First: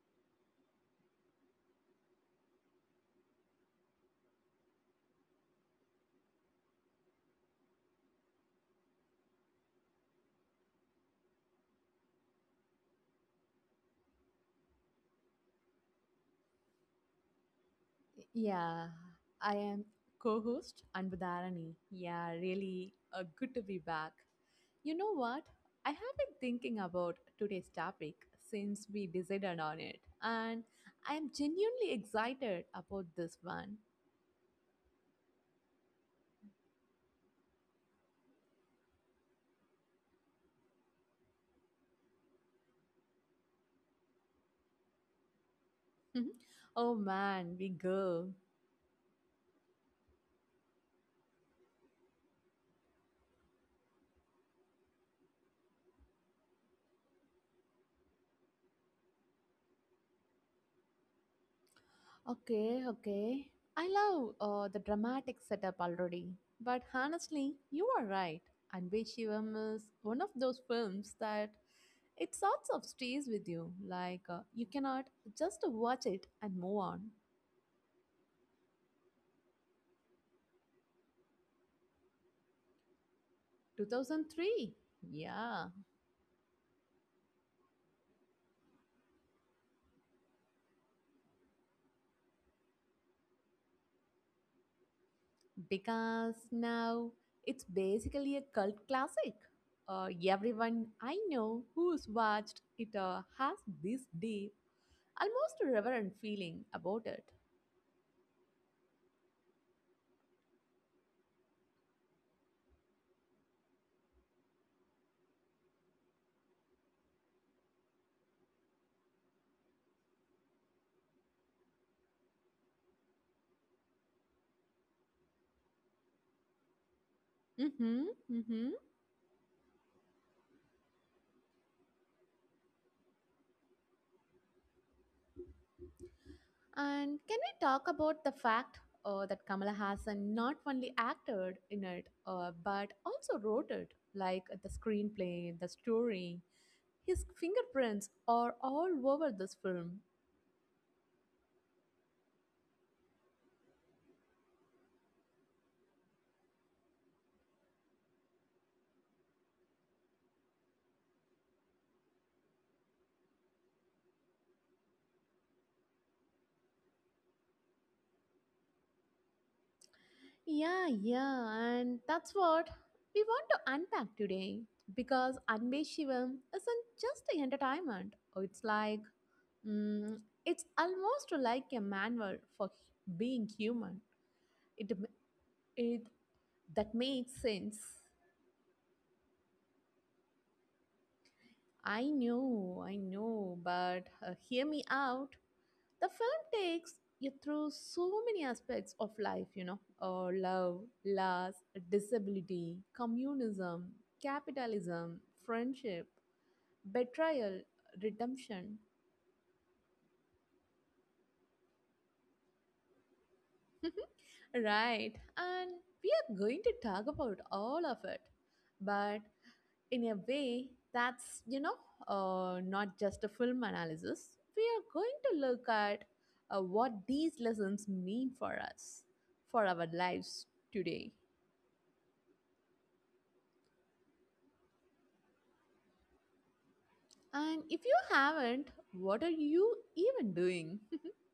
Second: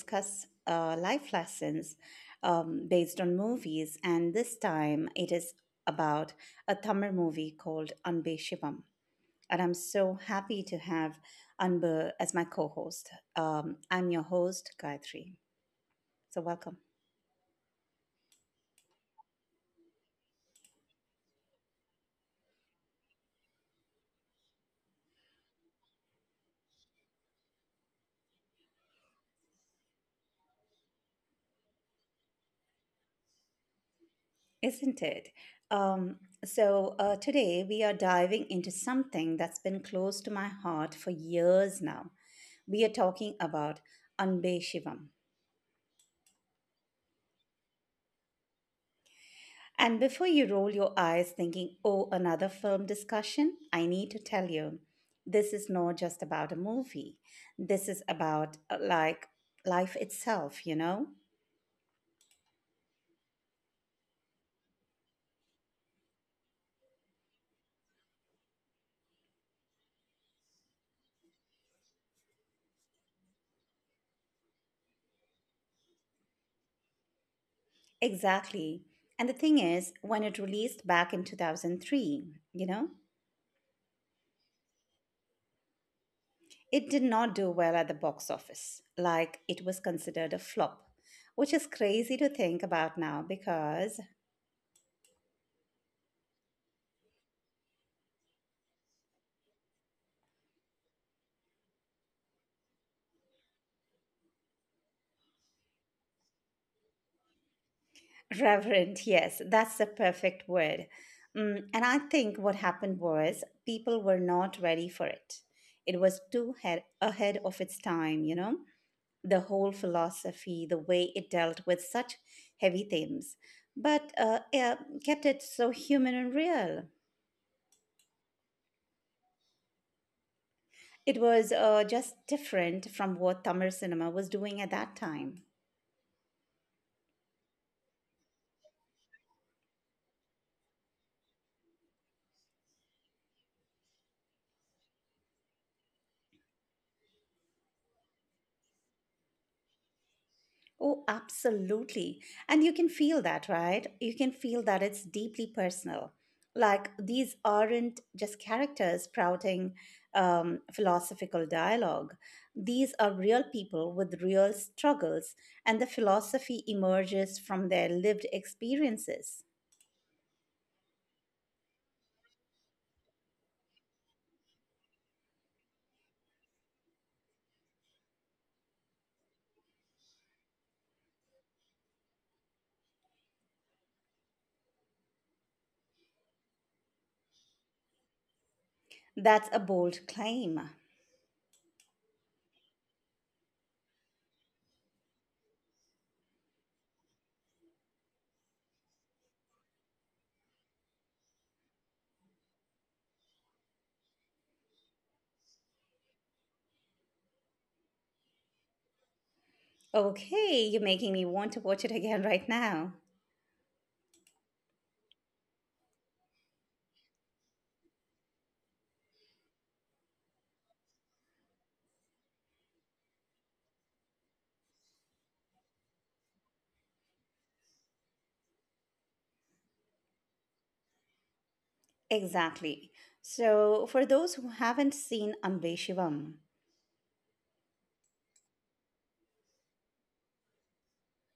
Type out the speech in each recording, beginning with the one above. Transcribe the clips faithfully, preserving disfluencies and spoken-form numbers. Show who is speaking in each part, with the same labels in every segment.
Speaker 1: discuss uh, life lessons um, based on movies. And this time it is about a Tamil movie called Anbe Shivam. And I'm so happy to have Anbu as my co host. Um, I'm your host, Gayatri. So, welcome.
Speaker 2: Yeah, I am co-host Anbudharani. Yeah, really uh, good to be back. You know what? I have been thinking about today's topic since we decided on it, and I am genuinely excited about this one.
Speaker 1: Isn't it? Um, so, uh, Today we are diving into something that's been close to my heart for years now. We are talking about Anbe Shivam.
Speaker 2: Oh man, we go.
Speaker 1: And before you roll your eyes thinking, oh, another film discussion, I need to tell you this is not just about a movie. This is about uh, like life itself, you know?
Speaker 2: Okay, okay. I love uh, the dramatic setup already. But honestly, you are right. And Shivam is one of those films that it sorts of stays with you. Like, uh, you cannot just watch it and move on.
Speaker 1: Exactly. And the thing is, when it released back in two thousand three, you know?
Speaker 2: two thousand three. Yeah.
Speaker 1: It did not do well at the box office, like it was considered a flop, which is crazy to think about now because,
Speaker 2: Because now it's basically a cult classic. Uh, everyone I know who's watched it uh, has this deep, almost a reverent feeling about it.
Speaker 1: Reverend, yes, that's the perfect word. Mm, and I think what happened was people were not ready for it. It was too head- ahead of its time, you know, the whole philosophy, the way it dealt with such heavy themes, but uh, yeah, kept it so human and real.
Speaker 2: Mm-hmm, mm-hmm.
Speaker 1: It was uh, just different from what Tamil cinema was doing at that time.
Speaker 2: And can we talk about the fact uh, that Kamala Hassan not only acted in it, uh, but also wrote it, like the screenplay, the story. His fingerprints are all over this film.
Speaker 1: Oh, absolutely. And you can feel that, right? You can feel that it's deeply personal. Like these aren't just characters sprouting um, philosophical dialogue. These are real people with real struggles, and the philosophy emerges from their lived experiences.
Speaker 2: Yeah, yeah, and that's what we want to unpack today. Because Anbe Shivam isn't just entertainment. It's like, Mm, it's almost like a manual for h- being human. It, m- it that makes sense.
Speaker 1: That's a bold claim.
Speaker 2: I know, I know, but uh, hear me out. The film takes you through so many aspects of life, you know, uh, love, loss, disability, communism, capitalism, friendship, betrayal, redemption.
Speaker 1: Okay, you're making me want to watch it again right now.
Speaker 2: Right, and we are going to talk about all of it, but in a way that's, you know, uh, not just a film analysis. We are going to look at uh, what these lessons mean for us, for our lives today.
Speaker 1: Exactly. So, for those who haven't seen Ambe Shivam,
Speaker 2: And if you haven't, what are you even doing?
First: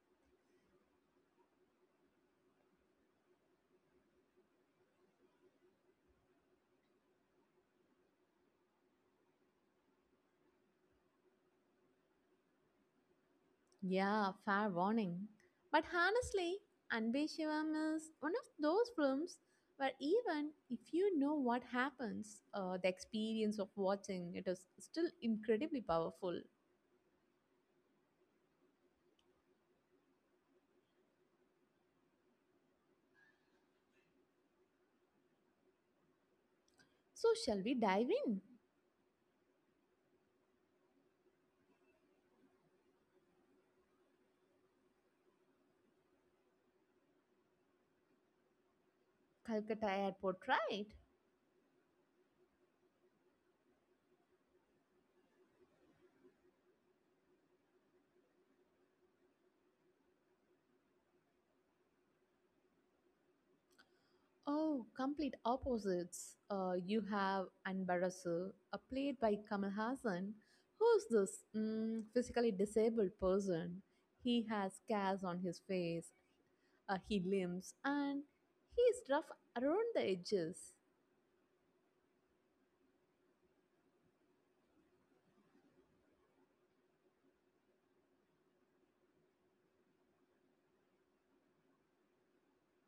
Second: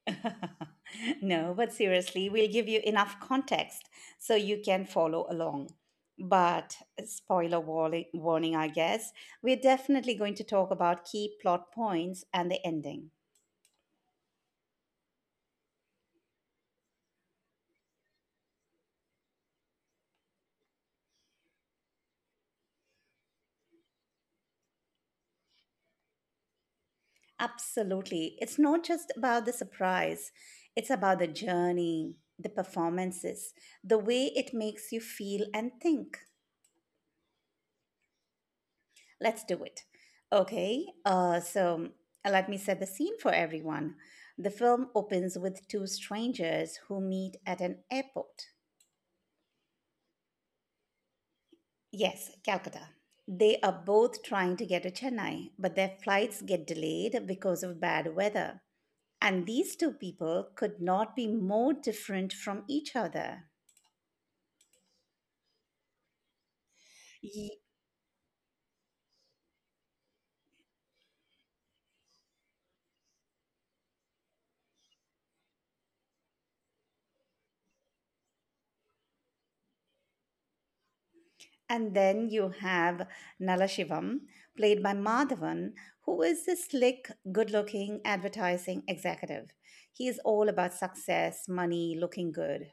Speaker 1: no, but seriously, we'll give you enough context so you can follow along. But, spoiler warning, warning, I guess, we're definitely going to talk about key plot points and the ending.
Speaker 2: Yeah, fair warning. But honestly, Anbe Shivam is one of those films where even if you know what happens, uh, the experience of watching it is still incredibly powerful.
Speaker 1: Absolutely. It's not just about the surprise, it's about the journey, the performances, the way it makes you feel and think.
Speaker 2: So, shall we dive in?
Speaker 1: Let's do it. Okay, uh, so let me set the scene for everyone. The film opens with two strangers who meet at an airport.
Speaker 2: Calcutta Airport, right?
Speaker 1: Yes, Calcutta. They are both trying to get to Chennai, but their flights get delayed because of bad weather. And these two people could not be more different from each other.
Speaker 2: Oh, complete opposites. Uh, you have
Speaker 1: Ye-
Speaker 2: Anbarasu, uh, played by Kamal Hassan, who's this mm, physically disabled person. He has scars on his face. Uh, he limps, and he is rough around the edges.
Speaker 1: And then you have Nalashivam, played by Madhavan, who is a slick, good looking advertising executive. He is all about success, money, looking good.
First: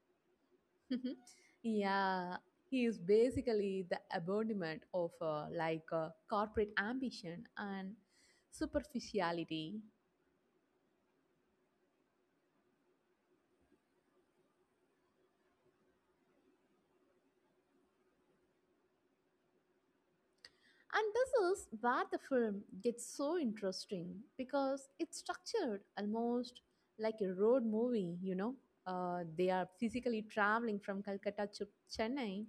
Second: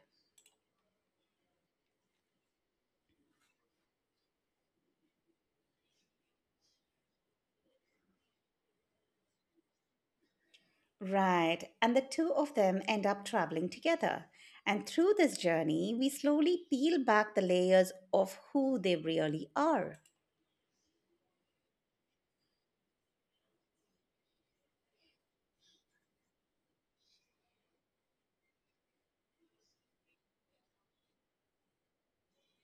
Speaker 2: Yeah, he is basically the embodiment of uh, like uh, corporate ambition and superficiality.
Speaker 1: Right. And the two of them end up traveling together. And through this journey, we slowly peel back the layers of who they really are.
Speaker 2: And this is where the film gets so interesting because it's structured almost like a road movie, you know. Uh, they are physically traveling from Calcutta to Chennai.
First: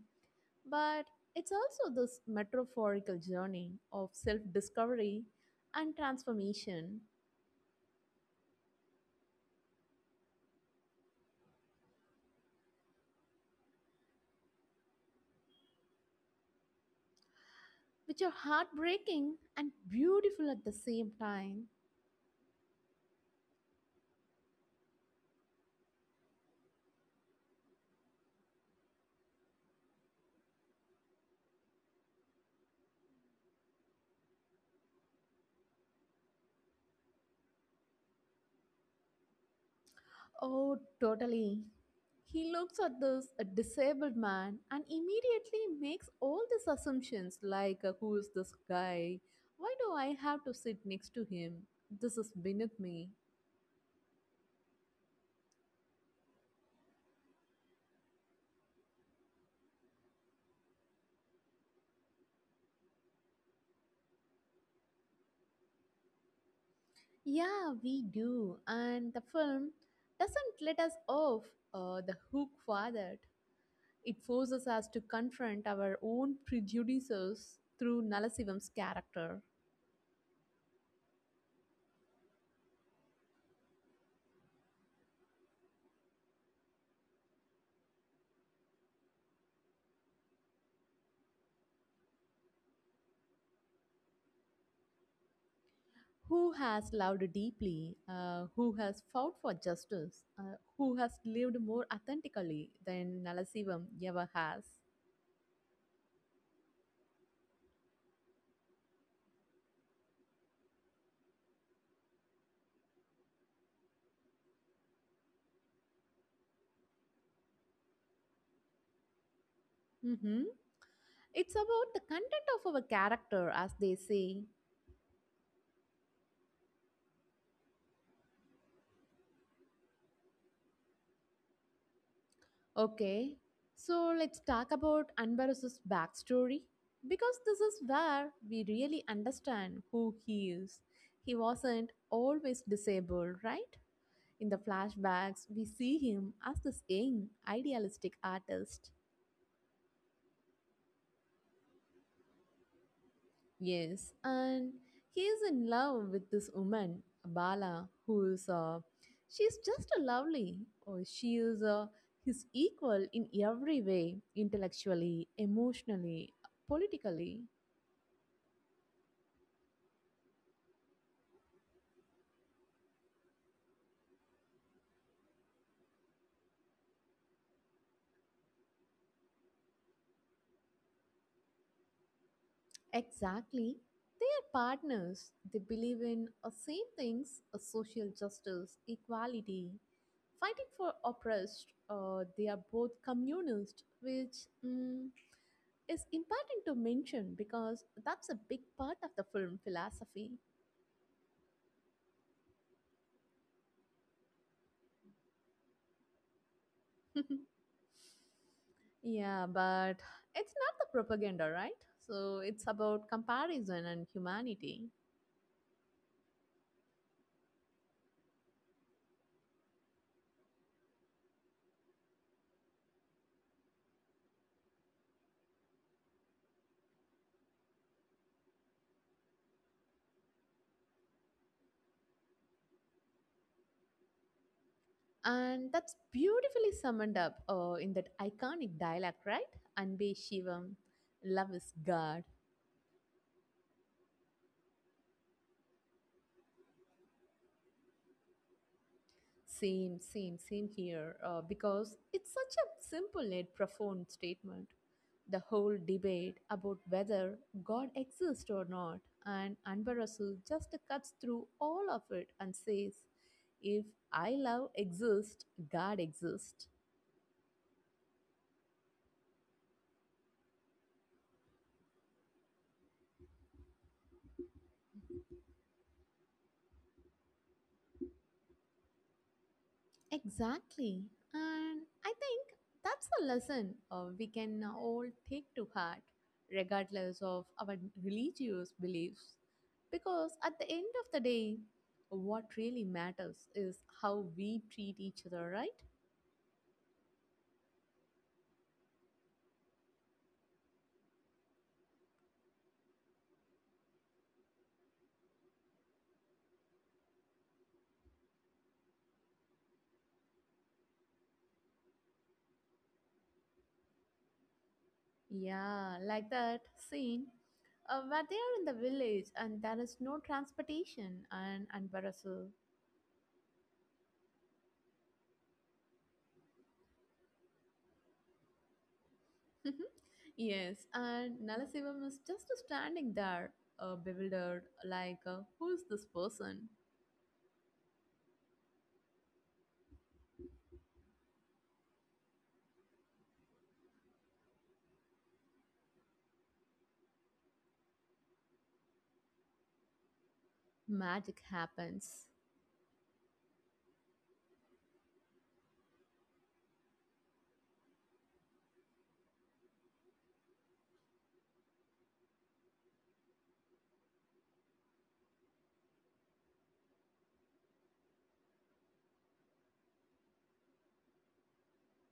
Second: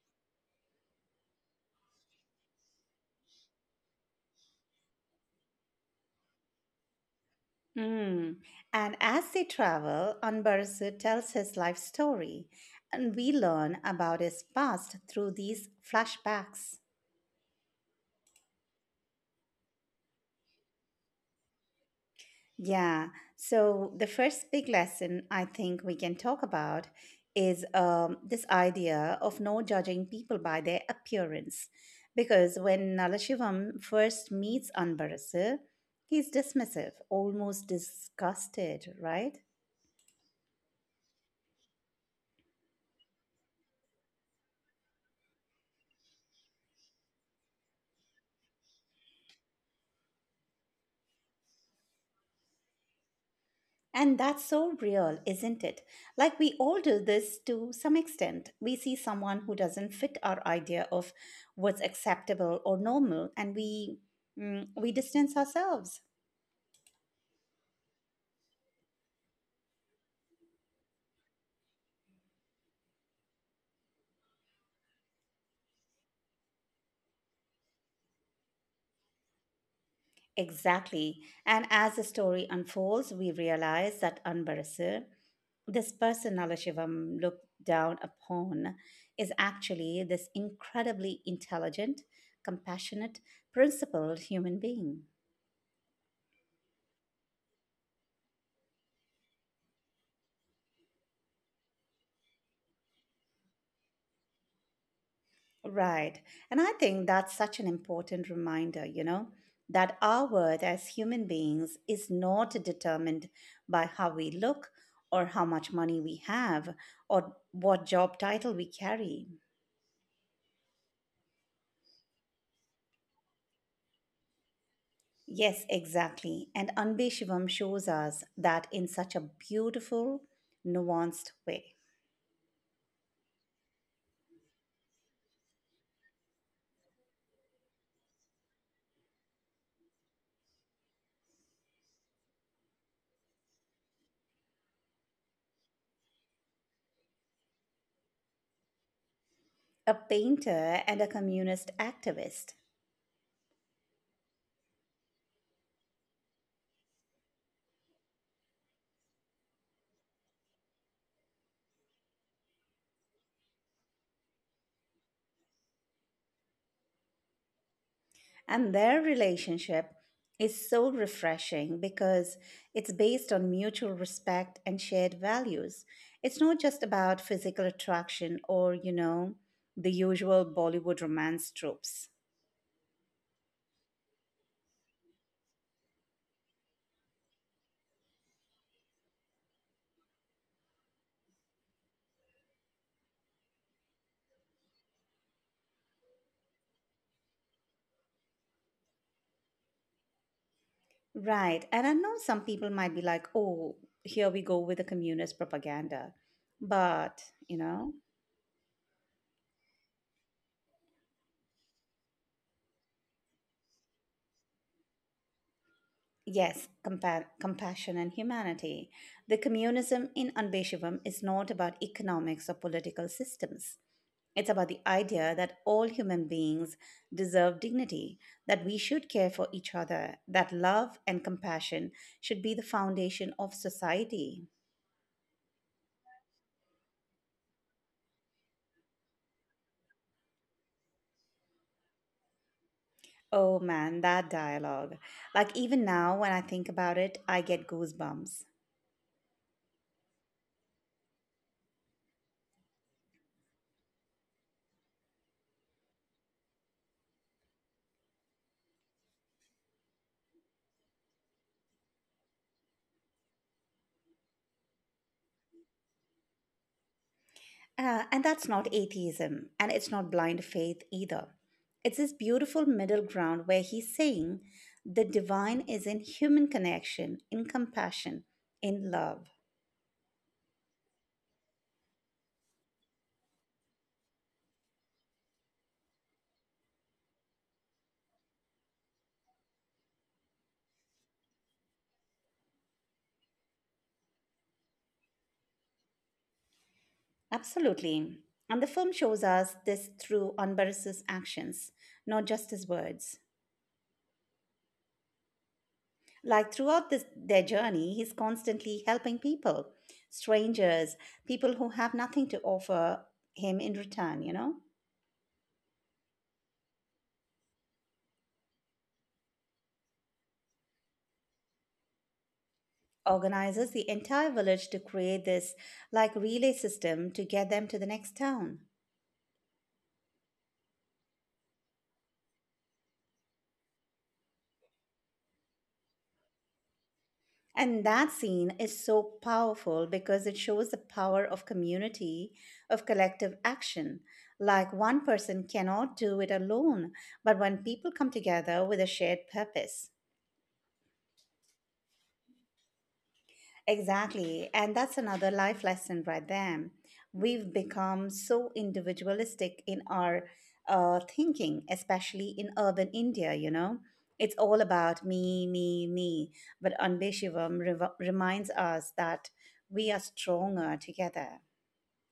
Speaker 2: But it's also this metaphorical journey of self discovery and transformation,
Speaker 1: Mm. And as they travel, Anbarasu tells his life story, and we learn about his past through these flashbacks.
Speaker 2: which are heartbreaking and beautiful at the same time.
Speaker 1: Yeah, so the first big lesson I think we can talk about is um, this idea of no judging people by their appearance. Because when Nalashivam first meets Anbarasu, he's dismissive, almost disgusted, right?
Speaker 2: Oh, totally. He looks at this a disabled man and immediately makes all these assumptions like, uh, who is this guy? Why do I have to sit next to him? This is beneath me.
Speaker 1: And that's so real, isn't it? Like we all do this to some extent. We see someone who doesn't fit our idea of what's acceptable or normal, and we mm, we distance ourselves.
Speaker 2: Yeah, we do. And the film doesn't let us off uh, the hook for that. It forces us to confront our own prejudices through Nalasivan's character,
Speaker 1: Exactly. And as the story unfolds, we realize that Anbarasir, this person Alashivam looked down upon, is actually this incredibly intelligent, compassionate, principled human being.
Speaker 2: who has loved deeply, uh, who has fought for justice, uh, who has lived more authentically than Nalasivam ever has.
Speaker 1: Right. And I think that's such an important reminder, you know, that our worth as human beings is not determined by how we look or how much money we have or what job title we carry.
Speaker 2: Mhm. It's about the content of our character, as they say.
Speaker 1: Yes, exactly. And Anbe Shivam shows us that in such a beautiful, nuanced way.
Speaker 2: Okay, so let's talk about Anbarus's backstory because this is where we really understand who he is. He wasn't always disabled, right? In the flashbacks, we see him as this young, idealistic artist.
Speaker 1: A painter and a communist activist.
Speaker 2: Yes, and he is in love with this woman, Bala, who is uh, she's just a lovely. Or she is uh, his equal in every way, intellectually, emotionally, politically.
Speaker 1: And their relationship is so refreshing because it's based on mutual respect and shared values. It's not just about physical attraction or, you know, the usual Bollywood romance tropes.
Speaker 2: Exactly. They are partners. They believe in the same things, uh, social justice, equality, fighting for oppressed. Uh, they are both communist, which mm, is important to mention because that's a big part of the film philosophy.
Speaker 1: Right. And I know some people might be like, oh, here we go with the communist propaganda. But, you know,
Speaker 2: Yeah, but it's not the propaganda, right? So it's about comparison and humanity.
Speaker 1: yes, compa- compassion and humanity. The communism in Anbeshivam is not about economics or political systems. It's about the idea that all human beings deserve dignity, that we should care for each other, that love and compassion should be the foundation of society.
Speaker 2: And that's beautifully summed up uh, in that iconic dialogue, right? Anbe Shivam, love is God.
Speaker 1: Oh man, that dialogue. Like, even now, when I think about it, I get goosebumps.
Speaker 2: Same, same, same here. Uh, because it's such a simple yet profound statement. The whole debate about whether God exists or not, and Anbarasu just cuts through all of it and says, If I love exists, God exists.
Speaker 1: Uh, and that's not atheism, and it's not blind faith either. It's this beautiful middle ground where he's saying the divine is in human connection, in compassion, in love.
Speaker 2: Exactly. And I think that's a lesson uh, we can all take to heart, regardless of our religious beliefs. Because at the end of the day, what really matters is how we treat each other, right?
Speaker 1: Absolutely. And the film shows us this through Anbaras's actions, not just his words. Like throughout this, their journey, he's constantly helping people, strangers, people who have nothing to offer him in return, you know?
Speaker 2: Yeah, like that scene uh, where they are in the village and there is no transportation, and, and Barasu.
Speaker 1: Organizes the entire village to create this like relay system to get them to the next town.
Speaker 2: Mhm. Yes, and Nalasivam was just standing there, uh, bewildered, like, uh, who's this person?
Speaker 1: And that scene is so powerful because it shows the power of community, of collective action. Like one person cannot do it alone, but when people come together with a shared purpose,
Speaker 2: Magic happens.
Speaker 1: exactly. And that's another life lesson right there. We've become so individualistic in our uh, thinking, especially in urban India, you know. It's all about me, me, me. But Anbe Shivam rev- reminds us that we are stronger together.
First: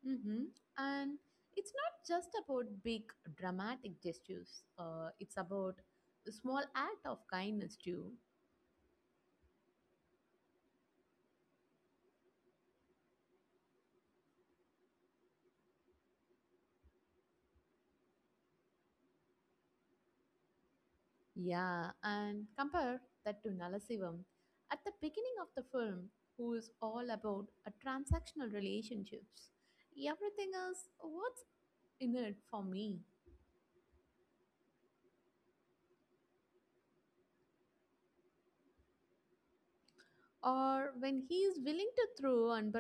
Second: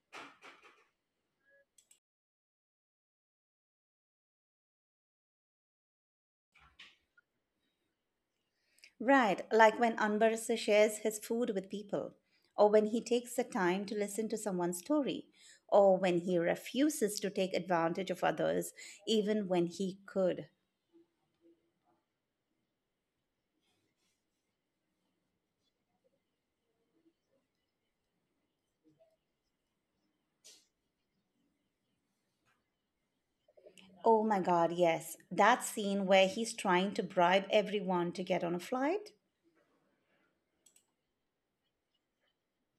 Speaker 2: Hmm. And it's not just about big dramatic gestures, uh, it's about a small act of kindness too.
Speaker 1: Right, like when Anbarasa shares his food with people, or when he takes the time to listen to someone's story, or when he refuses to take advantage of others even when he could.
Speaker 2: Yeah, and compare that to Nalasivam at the beginning of the film, who is all about a transactional relationships. Everything else, what's in it for me?
Speaker 1: Oh my God, yes. That scene where he's trying to bribe everyone to get on a flight?
Speaker 2: Or when he is willing to throw and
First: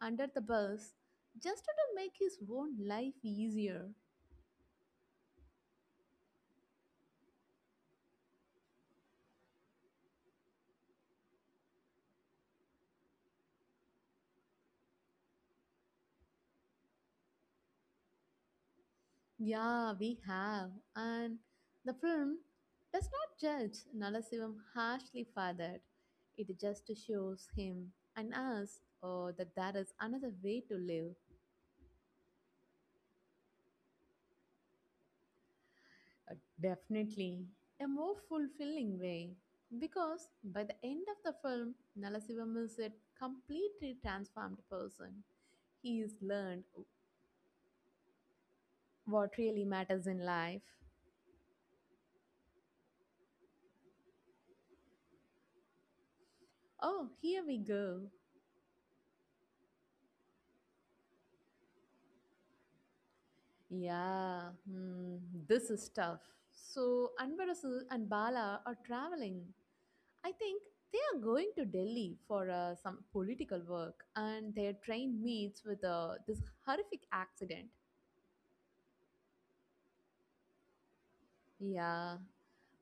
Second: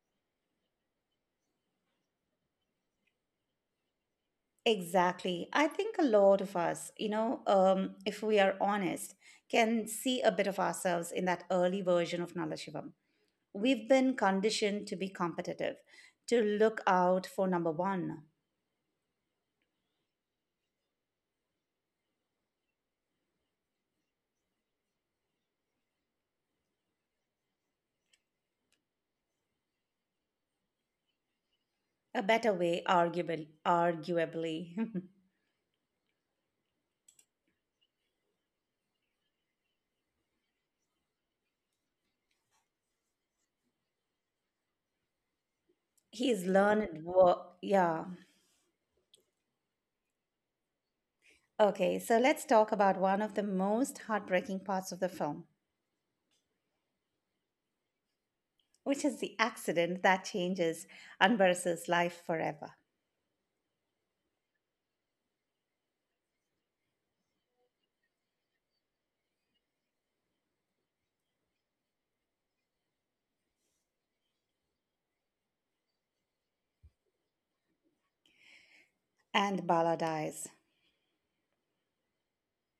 Speaker 2: under the bus just to make his own life easier.
Speaker 1: Exactly. I think a lot of us, you know, um, if we are honest, can see a bit of ourselves in that early version of Nala Shivam. We've been conditioned to be competitive, to look out for number one.
Speaker 2: Yeah, we have. And the film does not judge Nalasivam harshly for that. It just shows him and us, oh, that there is another way to live.
Speaker 1: A better way, arguably. Arguably.
Speaker 2: Uh, Definitely a more fulfilling way. Because by the end of the film, Nalasivam is a completely transformed person. He has
Speaker 1: He's
Speaker 2: learned
Speaker 1: learned work. Yeah.
Speaker 2: what really matters in life.
Speaker 1: Okay, so let's talk about one of the most heartbreaking parts of the film
Speaker 2: Oh, here we go.
Speaker 1: which is the accident that changes Anvar's life forever.
Speaker 2: Yeah, hmm, this is tough. So, Anvarasu and Bala are traveling. I think they are going to Delhi for uh, some political work, and their train meets with uh, this horrific accident.
Speaker 1: And Bala dies.
Speaker 2: Yeah,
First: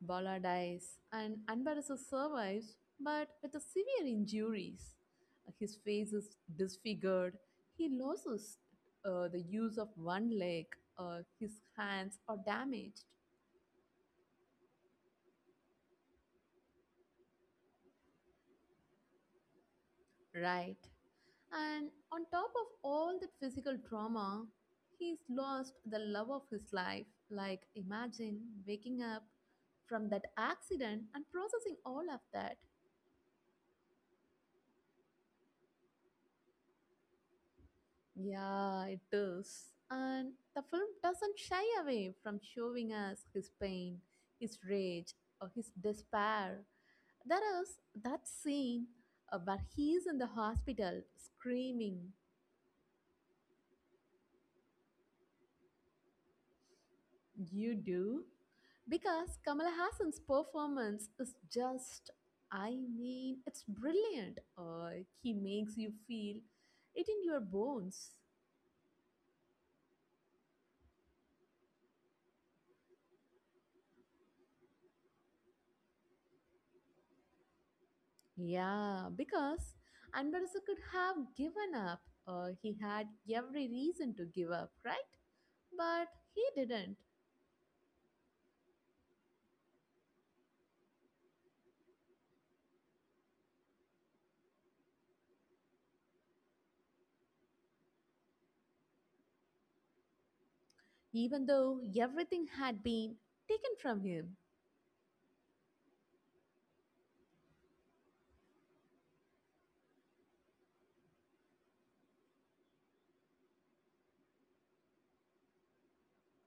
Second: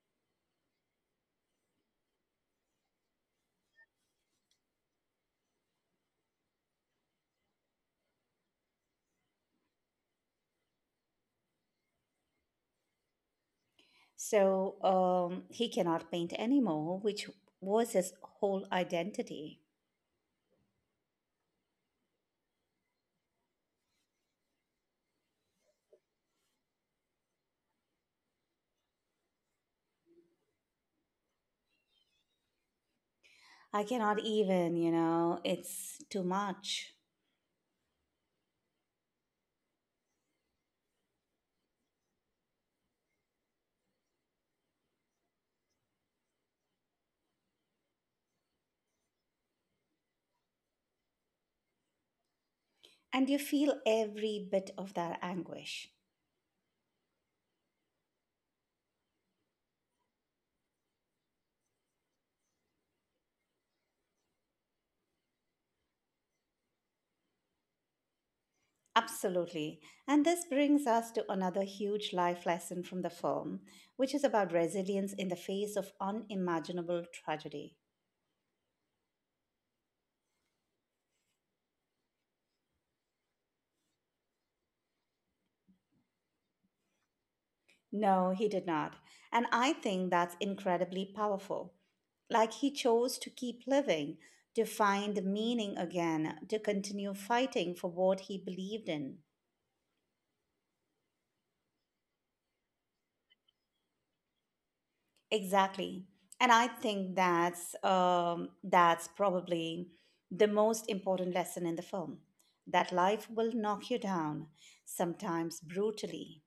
Speaker 2: Bala dies and Anbarasa survives, but with a severe injuries. His face is disfigured. He loses uh, the use of one leg. Uh, his hands are damaged,
Speaker 1: So um, he cannot paint anymore, which was his whole identity.
Speaker 2: right? And on top of all that physical trauma, he's lost the love of his life. Like, imagine waking up from that accident and processing all of that.
Speaker 1: I cannot even, you know, it's too much.
Speaker 2: Yeah, it is. And the film doesn't shy away from showing us his pain, his rage, or his despair. There is that scene uh, where he is in the hospital screaming.
Speaker 1: And you feel every bit of that anguish.
Speaker 2: You do? Because Kamala Hassan's performance is just, I mean, it's brilliant. Uh, he makes you feel it in your bones.
Speaker 1: Absolutely. And this brings us to another huge life lesson from the film, which is about resilience in the face of unimaginable tragedy.
Speaker 2: Yeah, because Anbarasa could have given up. Uh, he had every reason to give up, right? But he didn't,
Speaker 1: No, he did not. And I think that's incredibly powerful. Like he chose to keep living, to find meaning again, to continue fighting for what he believed in.
Speaker 2: even though everything had been taken from him.
Speaker 1: Exactly. And I think that's um, that's probably the most important lesson in the film. That life will knock you down, sometimes brutally,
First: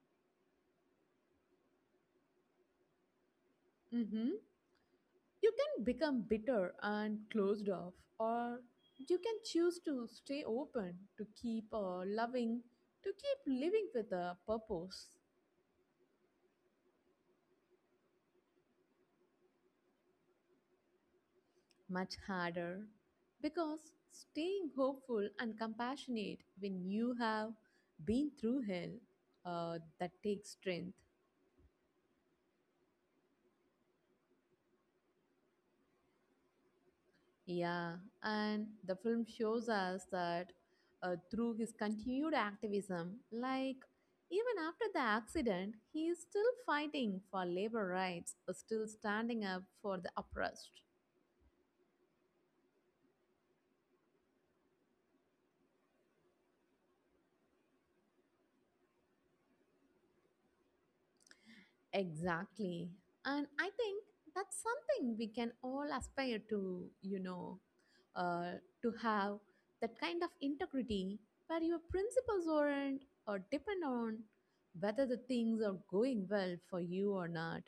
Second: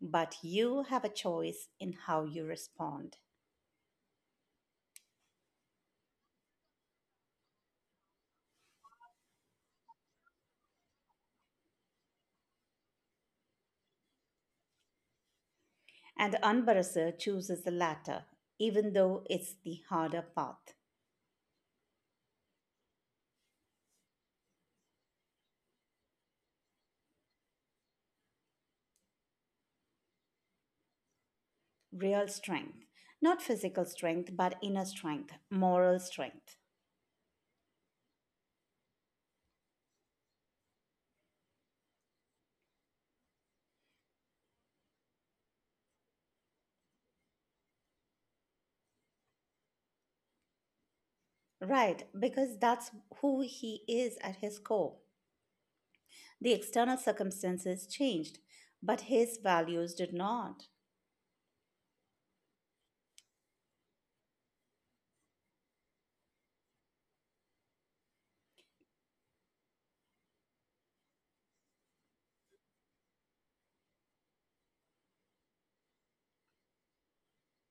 Speaker 1: but you have a choice in how you respond.
Speaker 2: Hmm. You can become bitter and closed off, or you can choose to stay open, to keep uh, loving, to keep living with a purpose.
Speaker 1: And Anbarasa chooses the latter, even though it's the harder path.
Speaker 2: Much harder, because staying hopeful and compassionate when you have been through hell, uh, that takes strength.
Speaker 1: Real strength. Not physical strength, but inner strength, moral strength.
Speaker 2: Yeah, and the film shows us that uh, through his continued activism, like even after the accident, he is still fighting for labor rights, uh, still standing up for the oppressed.
Speaker 1: Right, because that's who he is at his core. The external circumstances changed, but his values did not.
Speaker 2: Exactly. And I think that's something we can all aspire to, you know, uh, to have that kind of integrity where your principles aren't or depend on whether the things are going well for you or not.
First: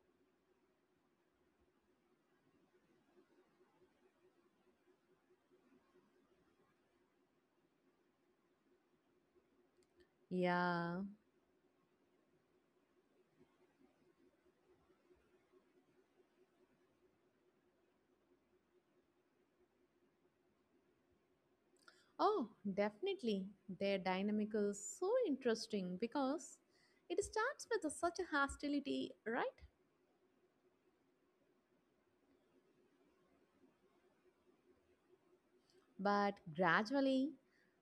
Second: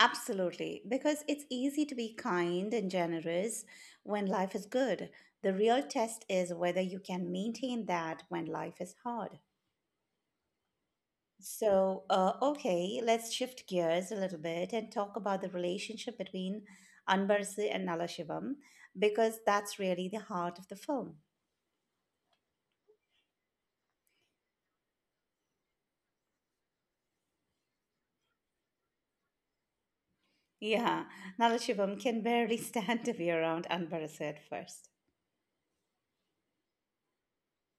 Speaker 1: Absolutely, because it's easy to be kind and generous when life is good. The real test is whether you can maintain that when life is hard.
Speaker 2: Yeah.
Speaker 1: So, uh, okay, let's shift gears a little bit and talk about the relationship between Anbarsi and Nalashivam because that's really the heart of the film.
Speaker 2: Oh, definitely. Their dynamic is so interesting because it starts with a- such a hostility, right?
Speaker 1: Yeah, Nalashivam can barely stand to be around Anbarsi at first.
Speaker 2: But gradually,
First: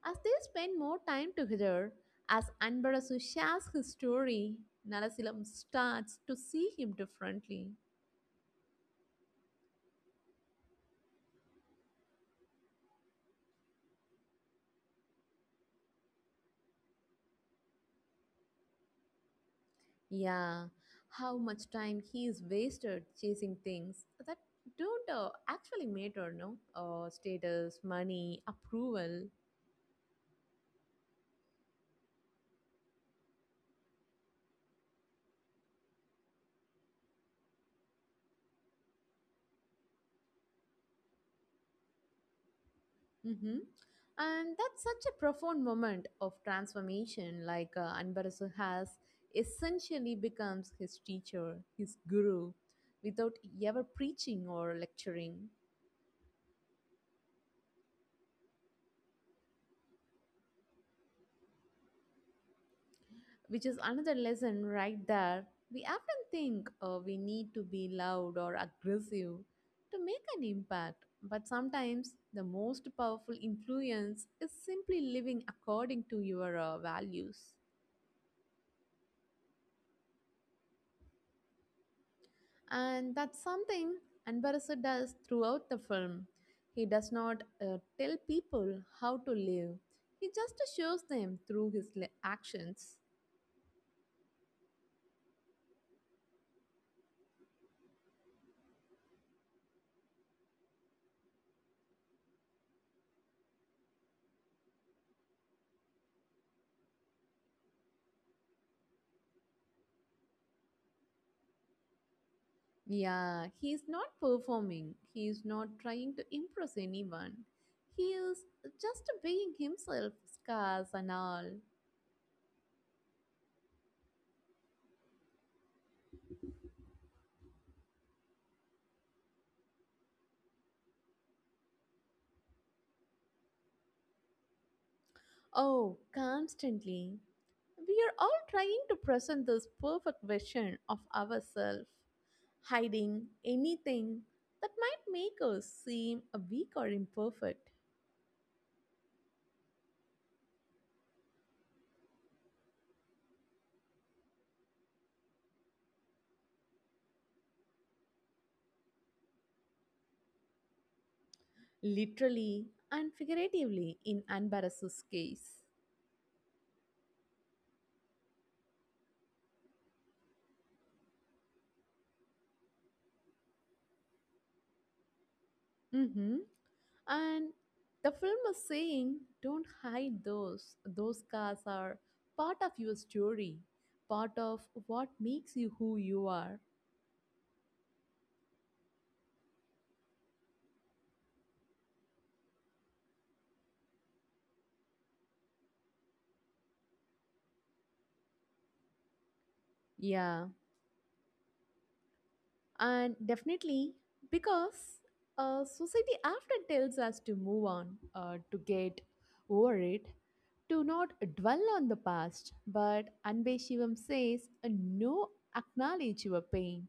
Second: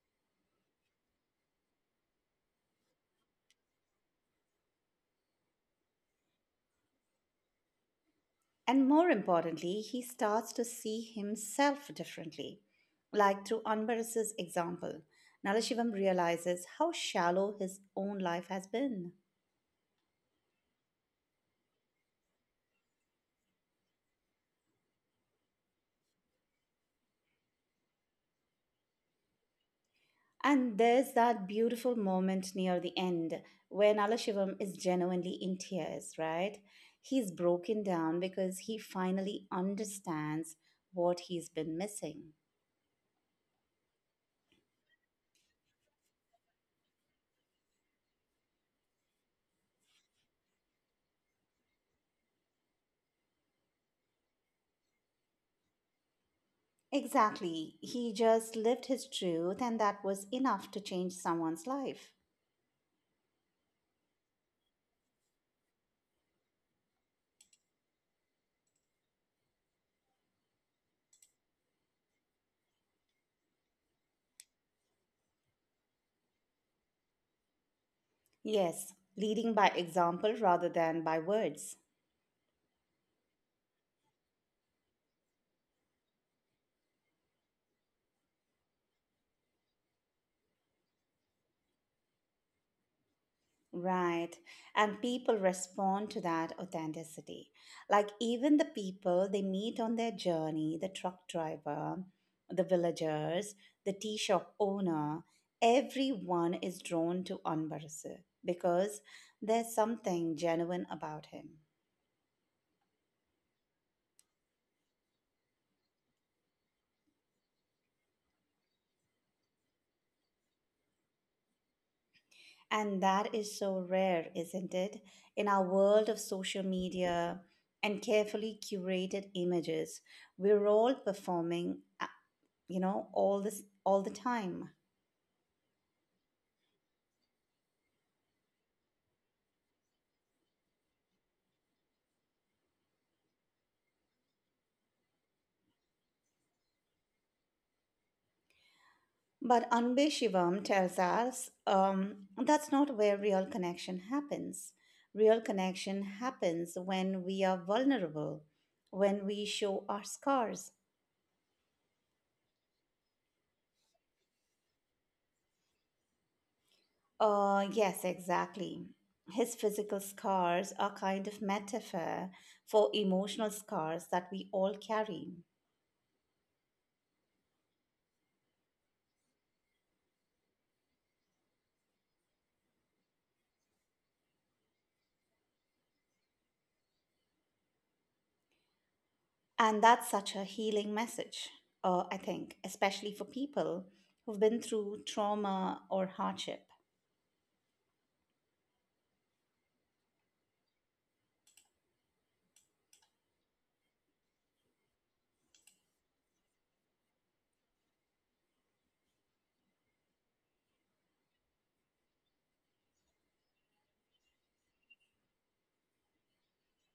Speaker 2: as they spend more time together, as Anbarasu shares his story, Nalasilam starts to see him differently.
Speaker 1: And more importantly, he starts to see himself differently. Like through Anbarsi's example, Nalashivam realizes how shallow his own life has been.
Speaker 2: Yeah, how much time he is wasted chasing things that don't uh, actually matter, no? Uh, status, money, approval.
Speaker 1: And there's that beautiful moment near the end when Alashivam is genuinely in tears, right? He's broken down because he finally understands what he's been missing.
Speaker 2: Mm-hmm. And that's such a profound moment of transformation. Like uh, Anbarasu has essentially becomes his teacher, his guru, without ever preaching or lecturing,
Speaker 1: Exactly. He just lived his truth, and that was enough to change someone's life.
Speaker 2: which is another lesson right there. We often think uh, we need to be loud or aggressive to make an impact, but sometimes the most powerful influence is simply living according to your uh, values.
Speaker 1: Yes, leading by example rather than by words.
Speaker 2: And that's something Anbarasa does throughout the film. He does not uh, tell people how to live. He just shows them through his li- actions.
Speaker 1: Right. And people respond to that authenticity. Like, even the people they meet on their journey the truck driver, the villagers, the tea shop owner everyone is drawn to Anbarasu because there's something genuine about him.
Speaker 2: Yeah, he is not performing. He is not trying to impress anyone. He is just being himself, scars and all.
Speaker 1: And that is so rare, isn't it? In our world of social media and carefully curated images, we're all performing, uh, you know, all this all the time.
Speaker 2: Oh, constantly. We are all trying to present this perfect version of ourselves, hiding anything that might make us seem weak or imperfect,
Speaker 1: But Anbe Shivam tells us um, that's not where real connection happens. Real connection happens when we are vulnerable, when we show our scars.
Speaker 2: literally and figuratively in Anbarasu's case.
Speaker 1: Uh, yes, exactly. His physical scars are kind of metaphor for emotional scars that we all carry.
Speaker 2: Hmm. And the film is saying, don't hide those. Those scars are part of your story, part of what makes you who you are.
Speaker 1: And that's such a healing message, uh, I think, especially for people who've been through trauma or hardship.
Speaker 2: Yeah, and definitely because uh, society often tells us to move on, uh, to get over it, to not dwell on the past. But Anbe Shivam says, uh, no, acknowledge your pain,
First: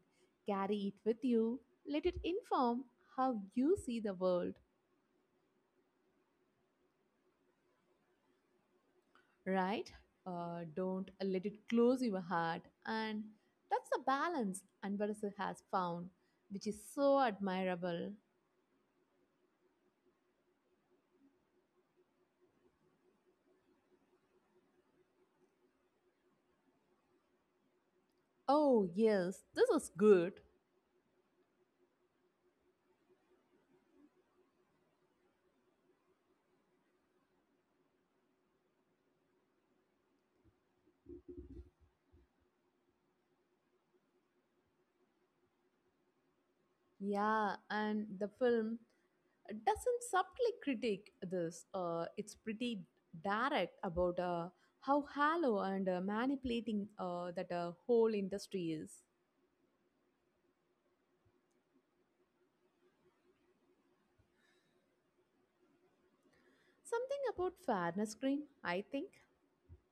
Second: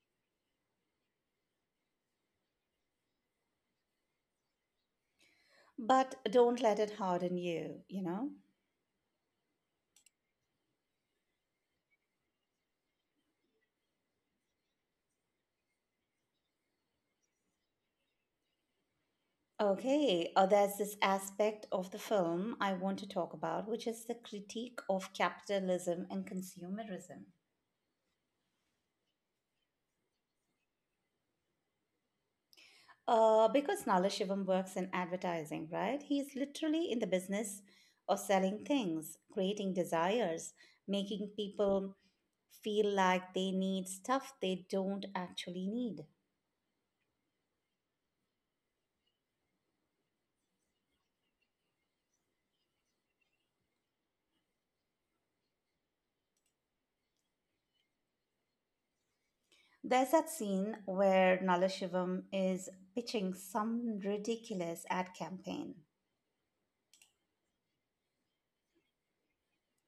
Speaker 2: carry it with you, let it inform how you see the world.
Speaker 1: But don't let it harden you, you know?
Speaker 2: Right, uh, don't let it close your heart. And that's the balance Anvarasu has found, which is so admirable.
Speaker 1: Okay, uh, there's this aspect of the film I want to talk about, which is the critique of capitalism and consumerism.
Speaker 2: Oh, yes, this is good.
Speaker 1: Uh, because Nala Shivam works in advertising, right? He's literally in the business of selling things, creating desires, making people feel like they need stuff they don't actually need.
Speaker 2: Yeah, and the film doesn't subtly critique this. Uh, it's pretty direct about uh, how hollow and uh, manipulating uh, that uh, whole industry is.
Speaker 1: There's that scene where Nalashivam is pitching some ridiculous ad campaign.
Speaker 2: Something about fairness cream, I think.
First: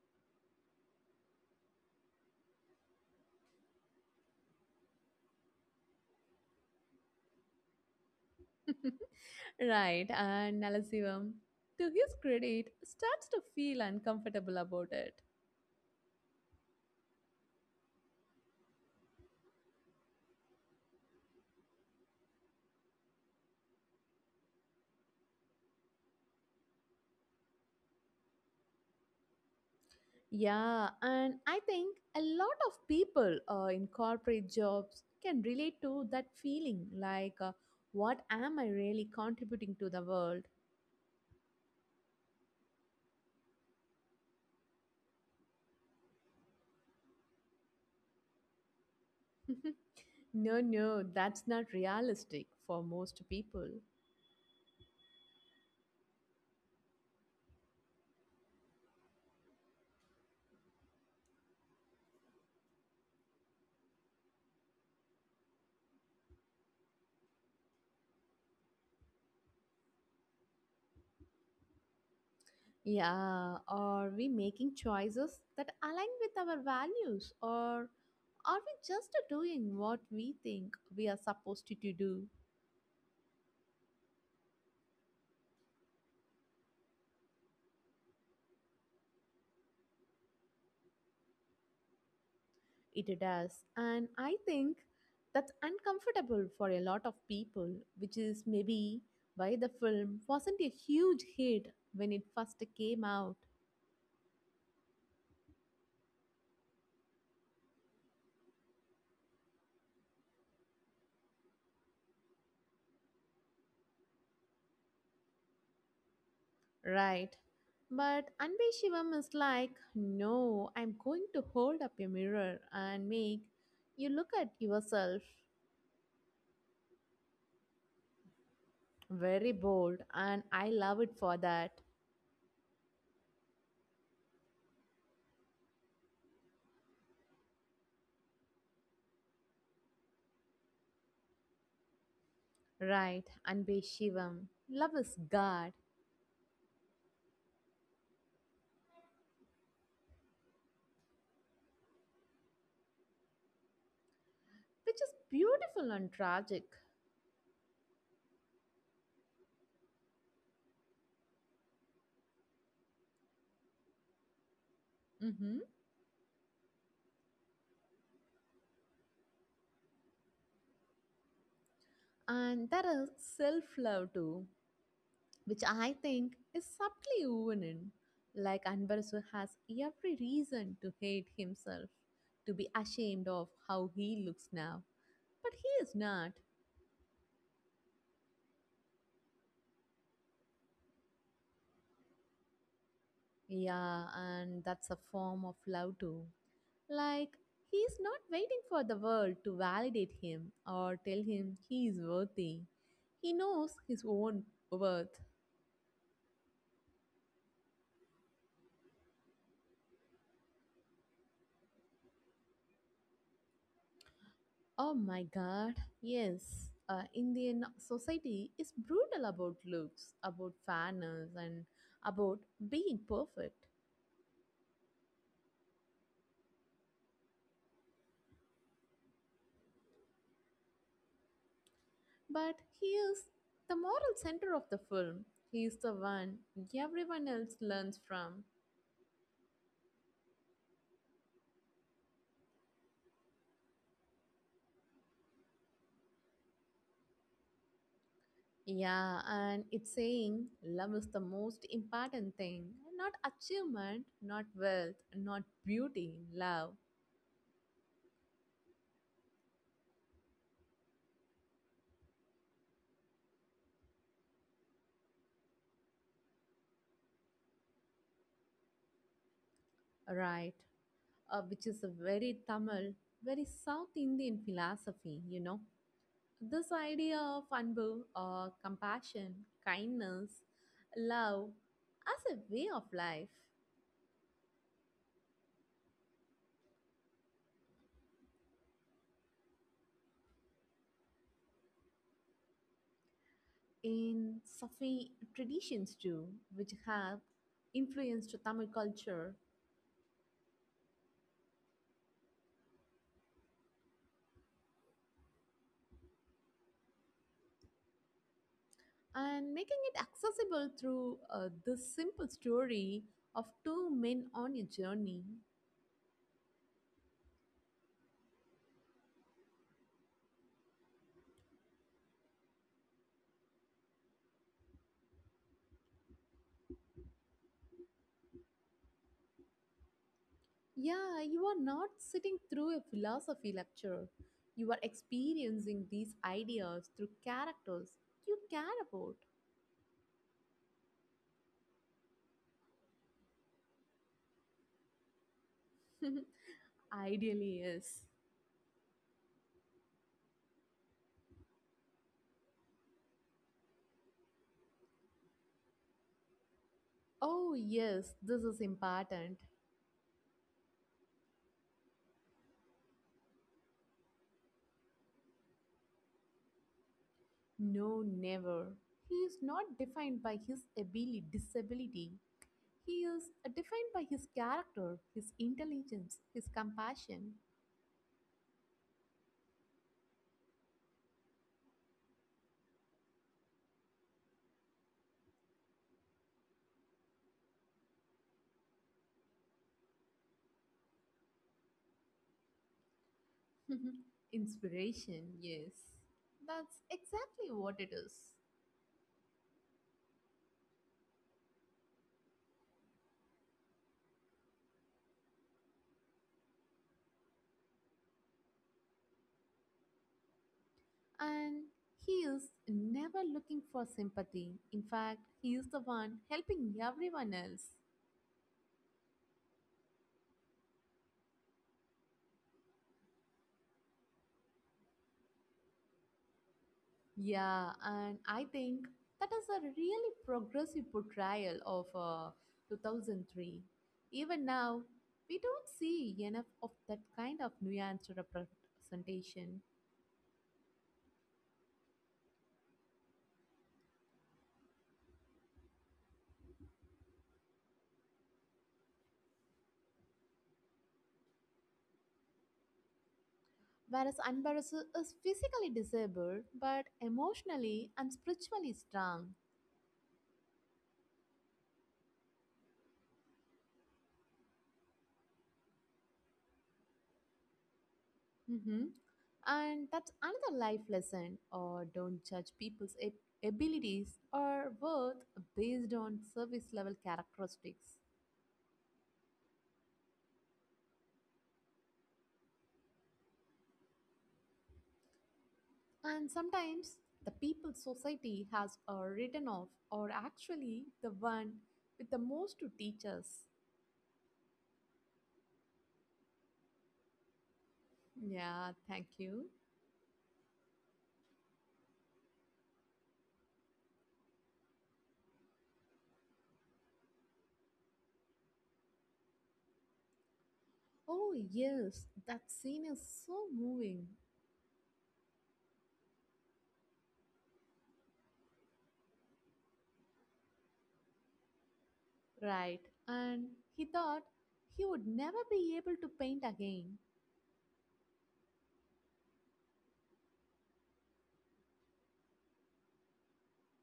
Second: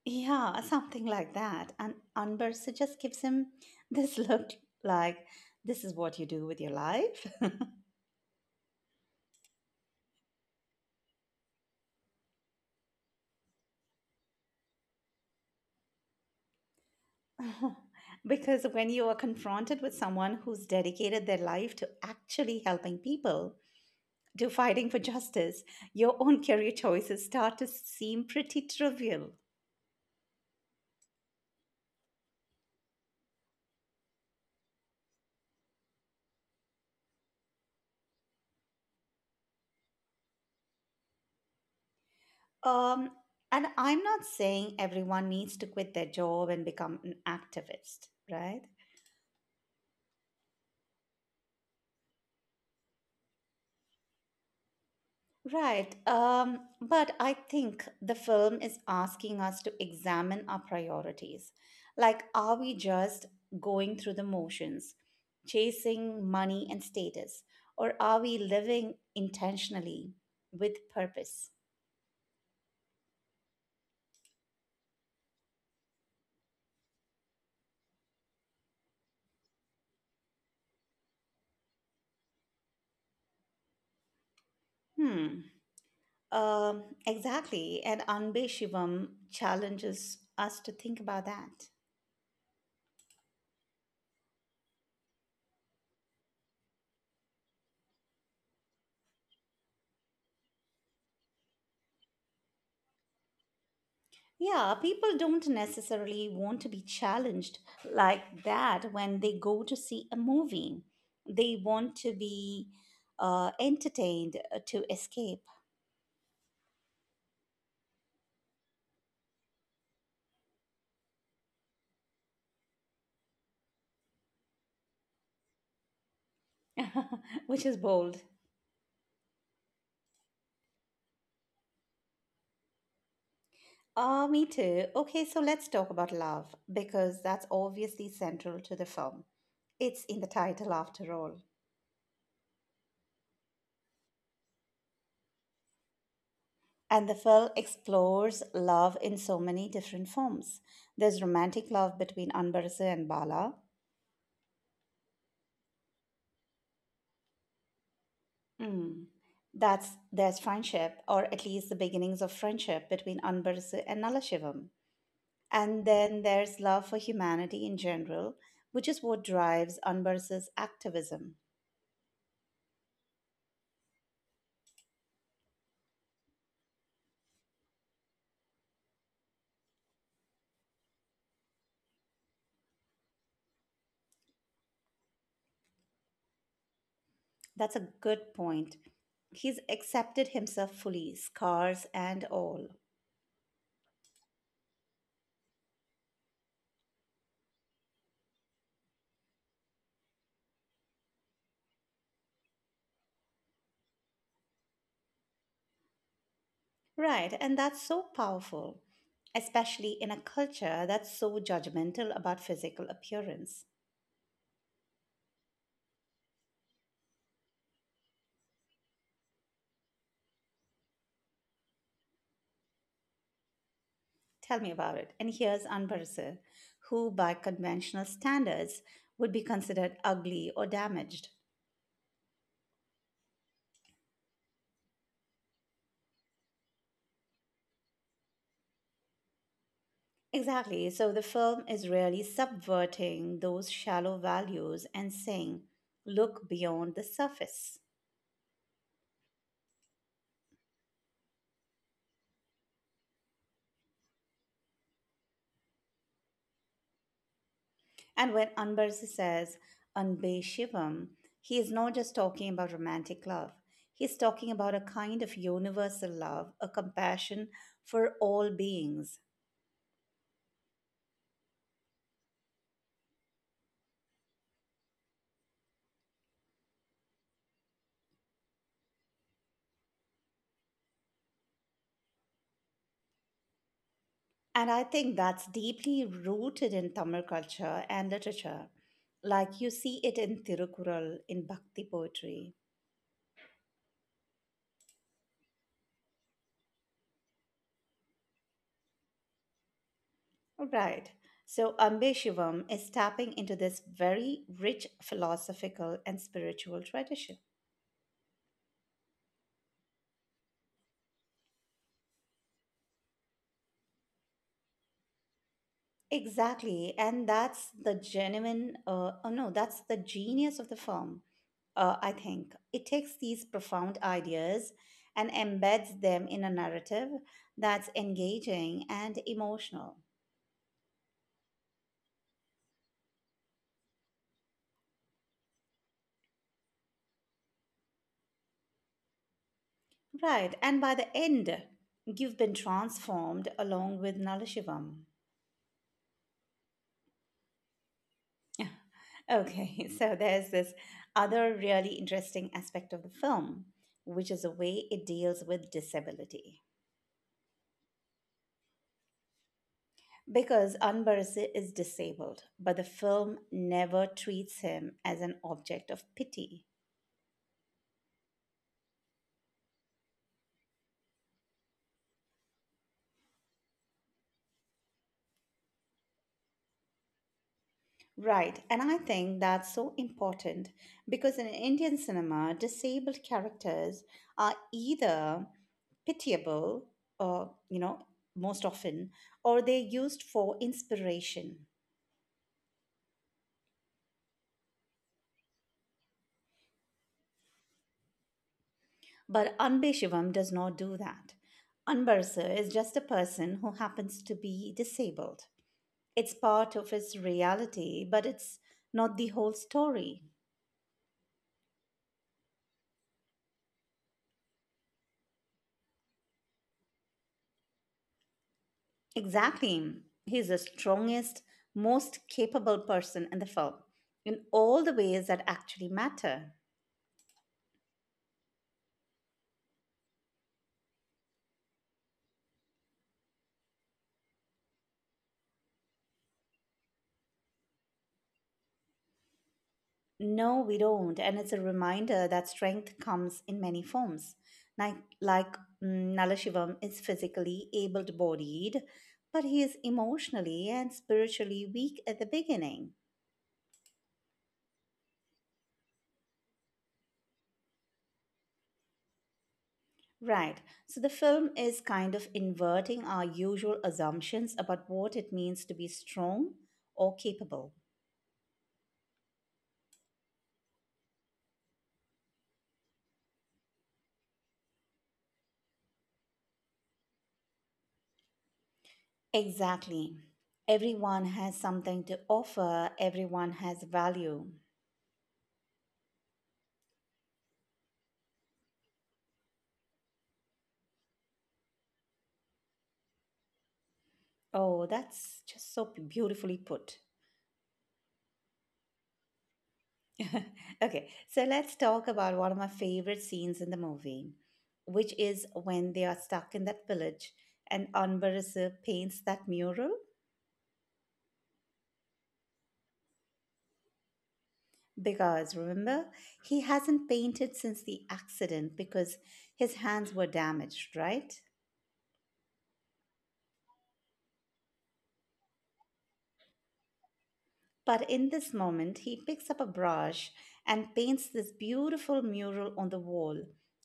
Speaker 1: Yeah, something like that. And Anbar just gives him this look like, this is what you do with your life.
Speaker 2: Right, and Nalasivam, to his credit, starts to feel uncomfortable about it.
Speaker 1: Because when you are confronted with someone who's dedicated their life to actually helping people, to fighting for justice, your own career choices start to seem pretty trivial.
Speaker 2: Yeah, and I think a lot of people uh, in corporate jobs can relate to that feeling, like, uh, what am I really contributing to the world?
Speaker 1: Um, and I'm not saying everyone needs to quit their job and become an activist, right?
Speaker 2: No, no, that's not realistic for most people.
Speaker 1: Right. Um, but I think the film is asking us to examine our priorities. Like, are we just going through the motions, chasing money and status, or are we living intentionally with purpose?
Speaker 2: Yeah, are we making choices that align with our values, or are we just doing what we think we are supposed to do?
Speaker 1: Hmm. Um, exactly. And Anbe Shivam challenges us to think about that.
Speaker 2: It does. And I think that's uncomfortable for a lot of people, which is maybe why the film wasn't a huge hit when it first came out.
Speaker 1: Yeah, people don't necessarily want to be challenged like that when they go to see a movie. They want to be uh, entertained uh, to escape,
Speaker 2: Right. But Anbe Shivam is like, no, I'm going to hold up a mirror and make you look at yourself.
Speaker 1: which is bold.
Speaker 2: Very bold, and I love it for that.
Speaker 1: Ah, me too. Okay, so let's talk about love because that's obviously central to the film. It's in the title after all.
Speaker 2: Right, Anbe Shivam. Love is God,
Speaker 1: And the film explores love in so many different forms. There's romantic love between Anbarasu and Bala.
Speaker 2: which is beautiful and tragic.
Speaker 1: Mm. That's there's friendship, or at least the beginnings of friendship between Anbarsu and Nalashivam.
Speaker 2: Mm-hmm.
Speaker 1: And then there's love for humanity in general, which is what drives Anbarsu's activism.
Speaker 2: And there is self love too, which I think is subtly woven in. Like Anbarasu has every reason to hate himself, to be ashamed of how he looks now, but he is not.
Speaker 1: That's a good point. He's accepted himself fully, scars and all.
Speaker 2: Yeah, and that's a form of love too. Like he is not waiting for the world to validate him or tell him he is worthy. He knows his own worth.
Speaker 1: Right, and that's so powerful, especially in a culture that's so judgmental about physical appearance.
Speaker 2: Oh my god, yes. Uh, Indian society is brutal about looks, about fairness, and about being perfect.
Speaker 1: Tell me about it. And here's Anbarse, who by conventional standards would be considered ugly or damaged.
Speaker 2: But he is the moral center of the film. He is the one everyone else learns from.
Speaker 1: Exactly. So the film is really subverting those shallow values and saying, look beyond the surface.
Speaker 2: Yeah, and it's saying love is the most important thing. Not achievement, not wealth, not beauty, love.
Speaker 1: And when Anbarse says Anbe Shivam, he is not just talking about romantic love. He's talking about a kind of universal love, a compassion for all beings.
Speaker 2: Right. Uh, which is a very Tamil, very South Indian philosophy, you know. This idea of anbu, uh, compassion, kindness, love as a way of life
Speaker 1: And I think that's deeply rooted in Tamil culture and literature. Like you see it in Tirukural, in Bhakti poetry.
Speaker 2: in Sufi traditions too, which have influenced Tamil culture,
Speaker 1: Right. So Ambe Shivam is tapping into this very rich philosophical and spiritual tradition.
Speaker 2: and making it accessible through uh, this simple story of two men on a journey.
Speaker 1: Exactly. And that's the genuine, uh, oh no, that's the genius of the film, uh, I think. It takes these profound ideas and embeds them in a narrative that's engaging and emotional.
Speaker 2: Yeah, you are not sitting through a philosophy lecture. You are experiencing these ideas through characters you care about.
Speaker 1: Right, and by the end, you've been transformed along with Nallashivam.
Speaker 2: Ideally, yes.
Speaker 1: Okay, so there's this other really interesting aspect of the film, which is the way it deals with disability.
Speaker 2: Oh, yes, this is important.
Speaker 1: Because Anbarasi is disabled, but the film never treats him as an object of pity.
Speaker 2: No, never. He is not defined by his ability, disability. He is uh, defined by his character, his intelligence, his compassion.
Speaker 1: Right, and I think that's so important because in Indian cinema, disabled characters are either pitiable, or you know, most often, or they're used for inspiration.
Speaker 2: Inspiration, yes. That's exactly what it is.
Speaker 1: But Anbe Shivam does not do that. Anbarsa is just a person who happens to be disabled. It's part of his reality, but it's not the whole story.
Speaker 2: And he is never looking for sympathy. In fact, he is the one helping everyone else.
Speaker 1: Exactly. He's the strongest, most capable person in the film in all the ways that actually matter.
Speaker 2: Yeah, and I think that is a really progressive portrayal of uh, two thousand three. Even now, we don't see enough of that kind of nuanced representation.
Speaker 1: No, we don't. And it's a reminder that strength comes in many forms. Like, like mm, Nalashivam is physically able bodied, but he is emotionally and spiritually weak at the beginning.
Speaker 2: Whereas Anbarus is physically disabled but emotionally and spiritually strong.
Speaker 1: Right. So the film is kind of inverting our usual assumptions about what it means to be strong or capable.
Speaker 2: Hmm. And that's another life lesson, or don't judge people's ab- abilities or worth based on service level characteristics.
Speaker 1: Exactly. Everyone has something to offer, everyone has value.
Speaker 2: And sometimes the people society has uh, written off are actually the one with the most to teach us.
Speaker 1: Oh, that's just so beautifully put.
Speaker 2: Yeah, thank you.
Speaker 1: Okay, so let's talk about one of my favorite scenes in the movie, which is when they are stuck in that village and Anbarasa paints that mural.
Speaker 2: Oh, yes, that scene is so moving.
Speaker 1: Because remember, he hasn't painted since the accident because his hands were damaged, right?
Speaker 2: Right. And he thought he would never be able to paint again.
Speaker 1: But in this moment, he picks up a brush and paints this beautiful mural on the wall.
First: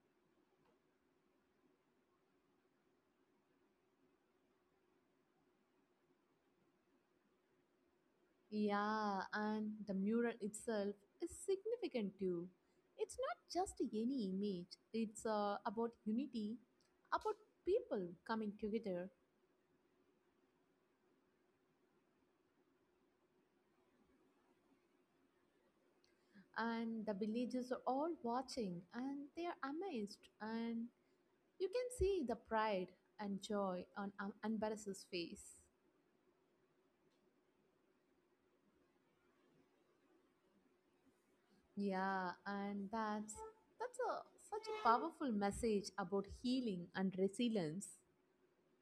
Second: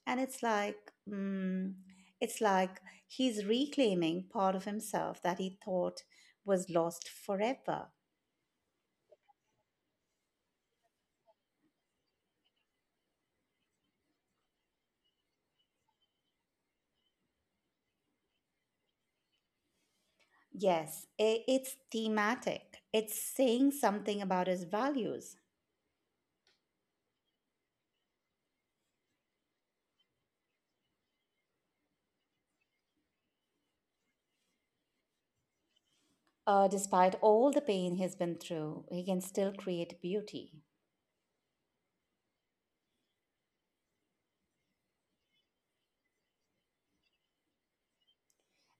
Speaker 1: And it's like, mm, it's like he's reclaiming part of himself that he thought was lost forever.
Speaker 2: Yeah, and the mural itself is significant too. It's not just any image, it's uh, about unity, about people coming together,
Speaker 1: Yes, i- it's thematic. It's saying something about his values.
Speaker 2: and the villagers are all watching and they are amazed, and you can see the pride and joy on um, Anbaras's face.
Speaker 1: Uh, despite all the pain he's been through, he can still create beauty.
Speaker 2: Yeah, and that's that's a, such a powerful message about healing and resilience.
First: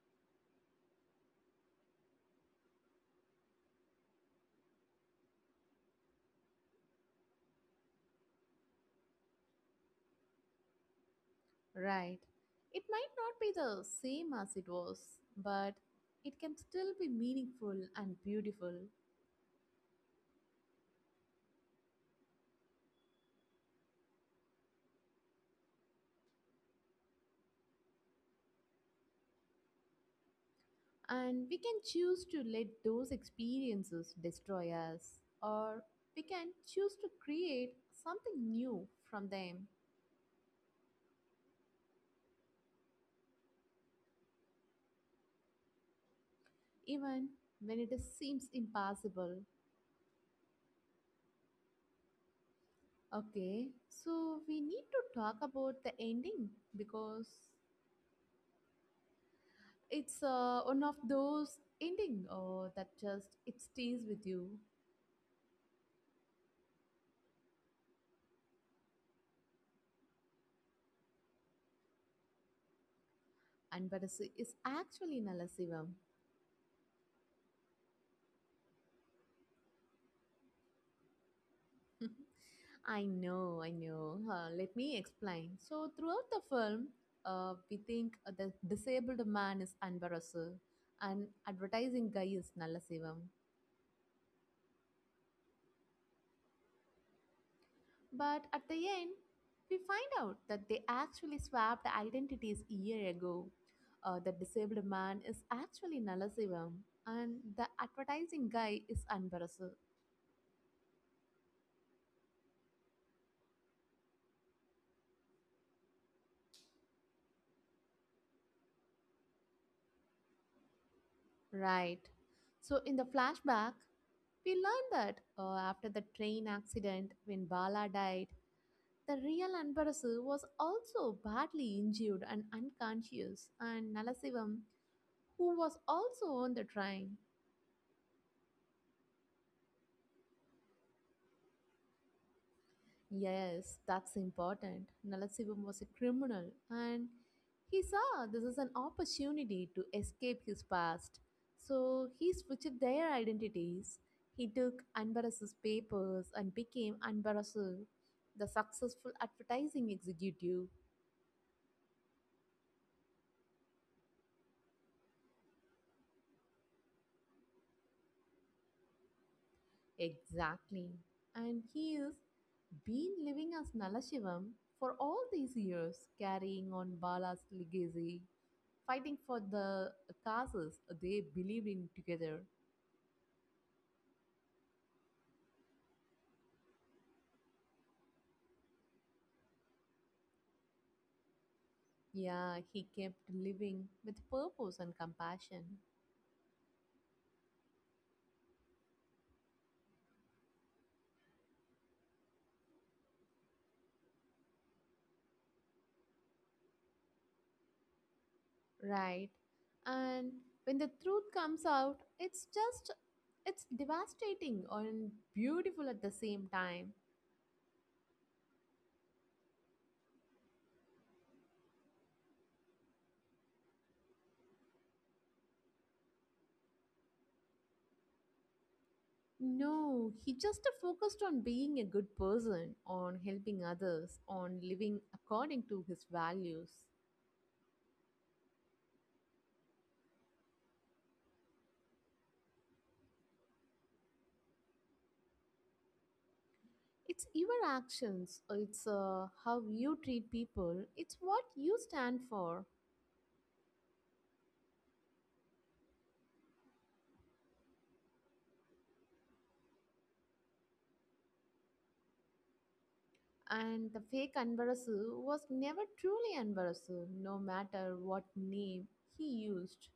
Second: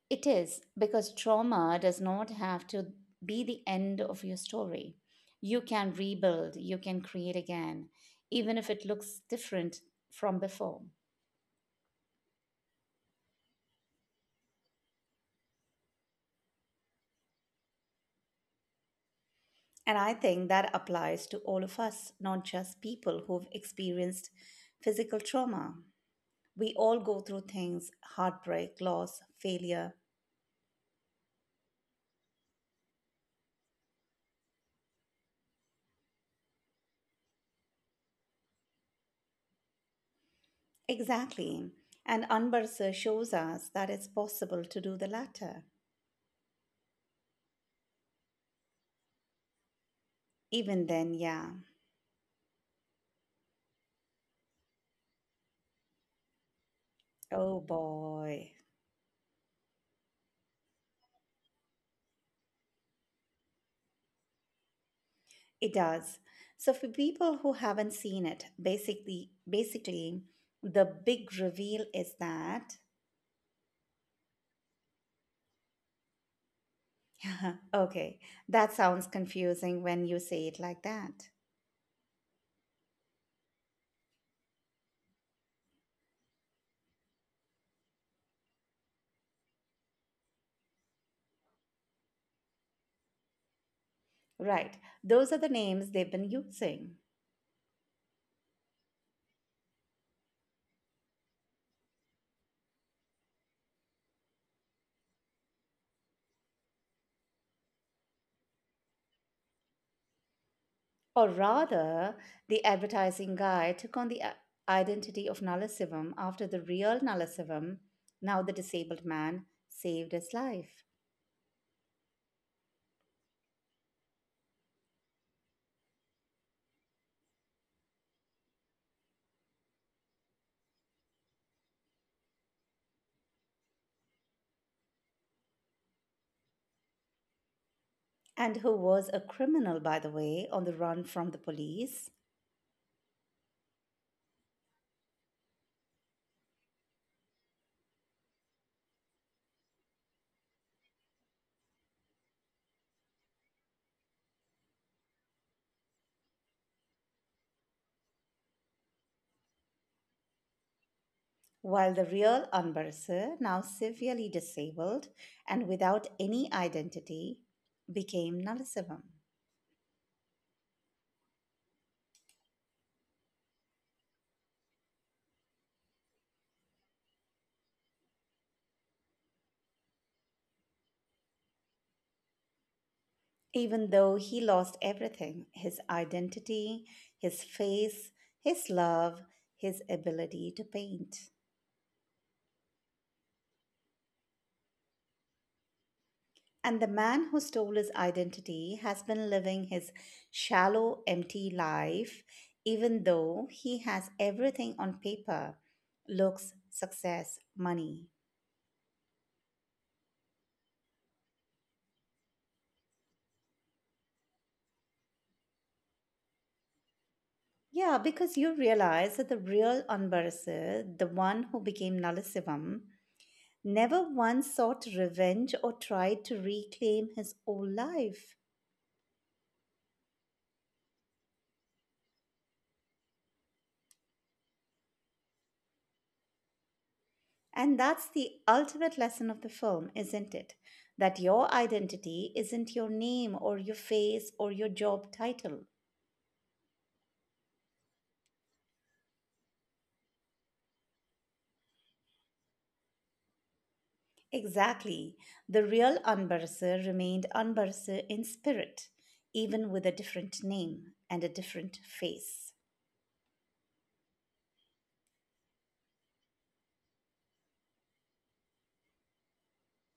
Speaker 1: It is because trauma does not have to be the end of your story. You can rebuild, you can create again, even if it looks different from before.
Speaker 2: Right, it might not be the same as it was, but it can still be meaningful and beautiful.
Speaker 1: And I think that applies to all of us, not just people who've experienced physical trauma. We all go through things heartbreak, loss, failure.
Speaker 2: And we can choose to let those experiences destroy us, or we can choose to create something new from them,
Speaker 1: Exactly. And Anbarsa shows us that it's possible to do the latter.
Speaker 2: even when it is- seems impossible.
Speaker 1: Even then, yeah.
Speaker 2: Okay, so we need to talk about the ending because
Speaker 1: Oh boy.
Speaker 2: it's uh, one of those ending uh, that just, it stays with you,
Speaker 1: It does. So for people who haven't seen it, basically basically the big reveal is that
Speaker 2: and but is is actually Nalasivam.
Speaker 1: okay, that sounds confusing when you say it like that.
Speaker 2: I know, I know. Uh, let me explain. So, throughout the film, uh, we think uh, the disabled man is Anvarasu and advertising guy is Nallasivam.
Speaker 1: Right. Those are the names they've been using.
Speaker 2: But at the end, we find out that they actually swapped identities a year ago. Uh, the disabled man is actually Nallasivam and the advertising guy is Anvarasu.
Speaker 1: Or rather, the advertising guy took on the i- identity of Nalasivam after the real Nalasivam, now the disabled man, saved his life.
Speaker 2: Right. So, in the flashback, we learn that uh, after the train accident when Bala died, the real emperor was also badly injured and unconscious, and Nalasivam, who was also on the train.
Speaker 1: And who was a criminal, by the way, on the run from the police.
Speaker 2: Yes, that's important. Nalasivam was a criminal, and he saw this is an opportunity to escape his past. So he switched their identities. He took Anbaras's papers and became Anbarasu, the successful advertising executive.
Speaker 1: While the real Anbarsa, now severely disabled and without any identity, became Nalasivam.
Speaker 2: Exactly. And he is been living as Nalashivam for all these years, carrying on Bala's legacy, fighting for the causes they believed in together.
Speaker 1: Even though he lost everything his identity, his face, his love, his ability to paint.
Speaker 2: Yeah, he kept living with purpose and compassion.
Speaker 1: And the man who stole his identity has been living his shallow, empty life, even though he has everything on paper looks, success, money.
Speaker 2: Right. And when the truth comes out, it's just, it's devastating and beautiful at the same time.
Speaker 1: Yeah, because you realize that the real Anbarasir, the one who became Nalasivam, never once sought revenge or tried to reclaim his old life.
Speaker 2: No, he just focused on being a good person, on helping others, on living according to his values.
Speaker 1: And that's the ultimate lesson of the film, isn't it? That your identity isn't your name or your face or your job title.
Speaker 2: It's your actions, it's uh, how you treat people, it's what you stand for.
Speaker 1: Exactly. The real Anbarasir remained Anbarasir in spirit, even with a different name and a different face.
Speaker 2: And the fake Anbarasu was never truly Anbarasu, no matter what name he used,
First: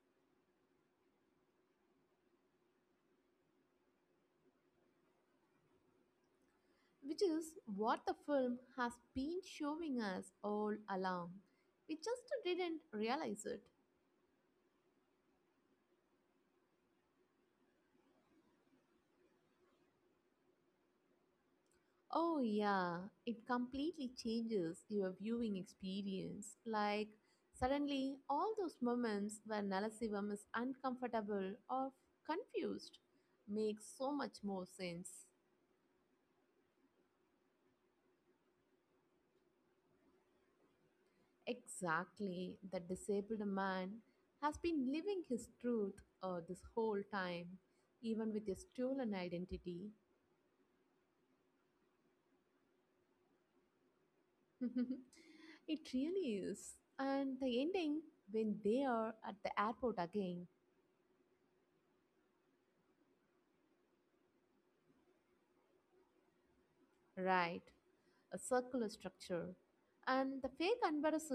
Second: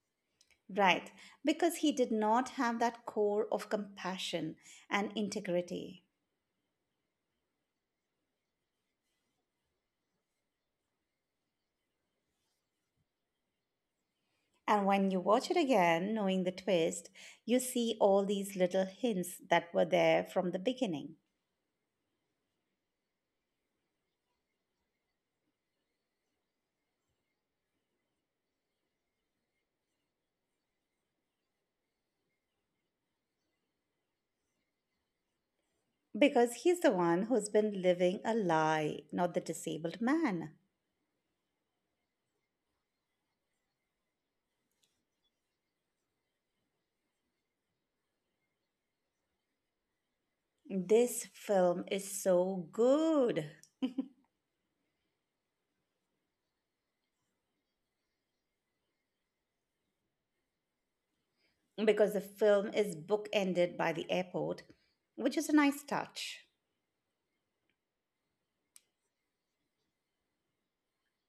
Speaker 1: Right, because he did not have that core of compassion and integrity.
Speaker 2: which is what the film has been showing us all along. We just didn't realize it.
Speaker 1: And when you watch it again, knowing the twist, you see all these little hints that were there from the beginning.
Speaker 2: Oh, yeah, it completely changes your viewing experience. Like, suddenly, all those moments where Nalasivam is uncomfortable or confused make so much more sense.
Speaker 1: Because he's the one who's been living a lie, not the disabled man.
Speaker 2: Exactly, the disabled man has been living his truth uh, this whole time, even with his stolen identity.
Speaker 1: This film is so good
Speaker 2: It really is. And the ending, when they are at the airport again,
Speaker 1: because the film is bookended by the airport, which is a nice touch.
Speaker 2: right? A circular structure. And the fake embarrassed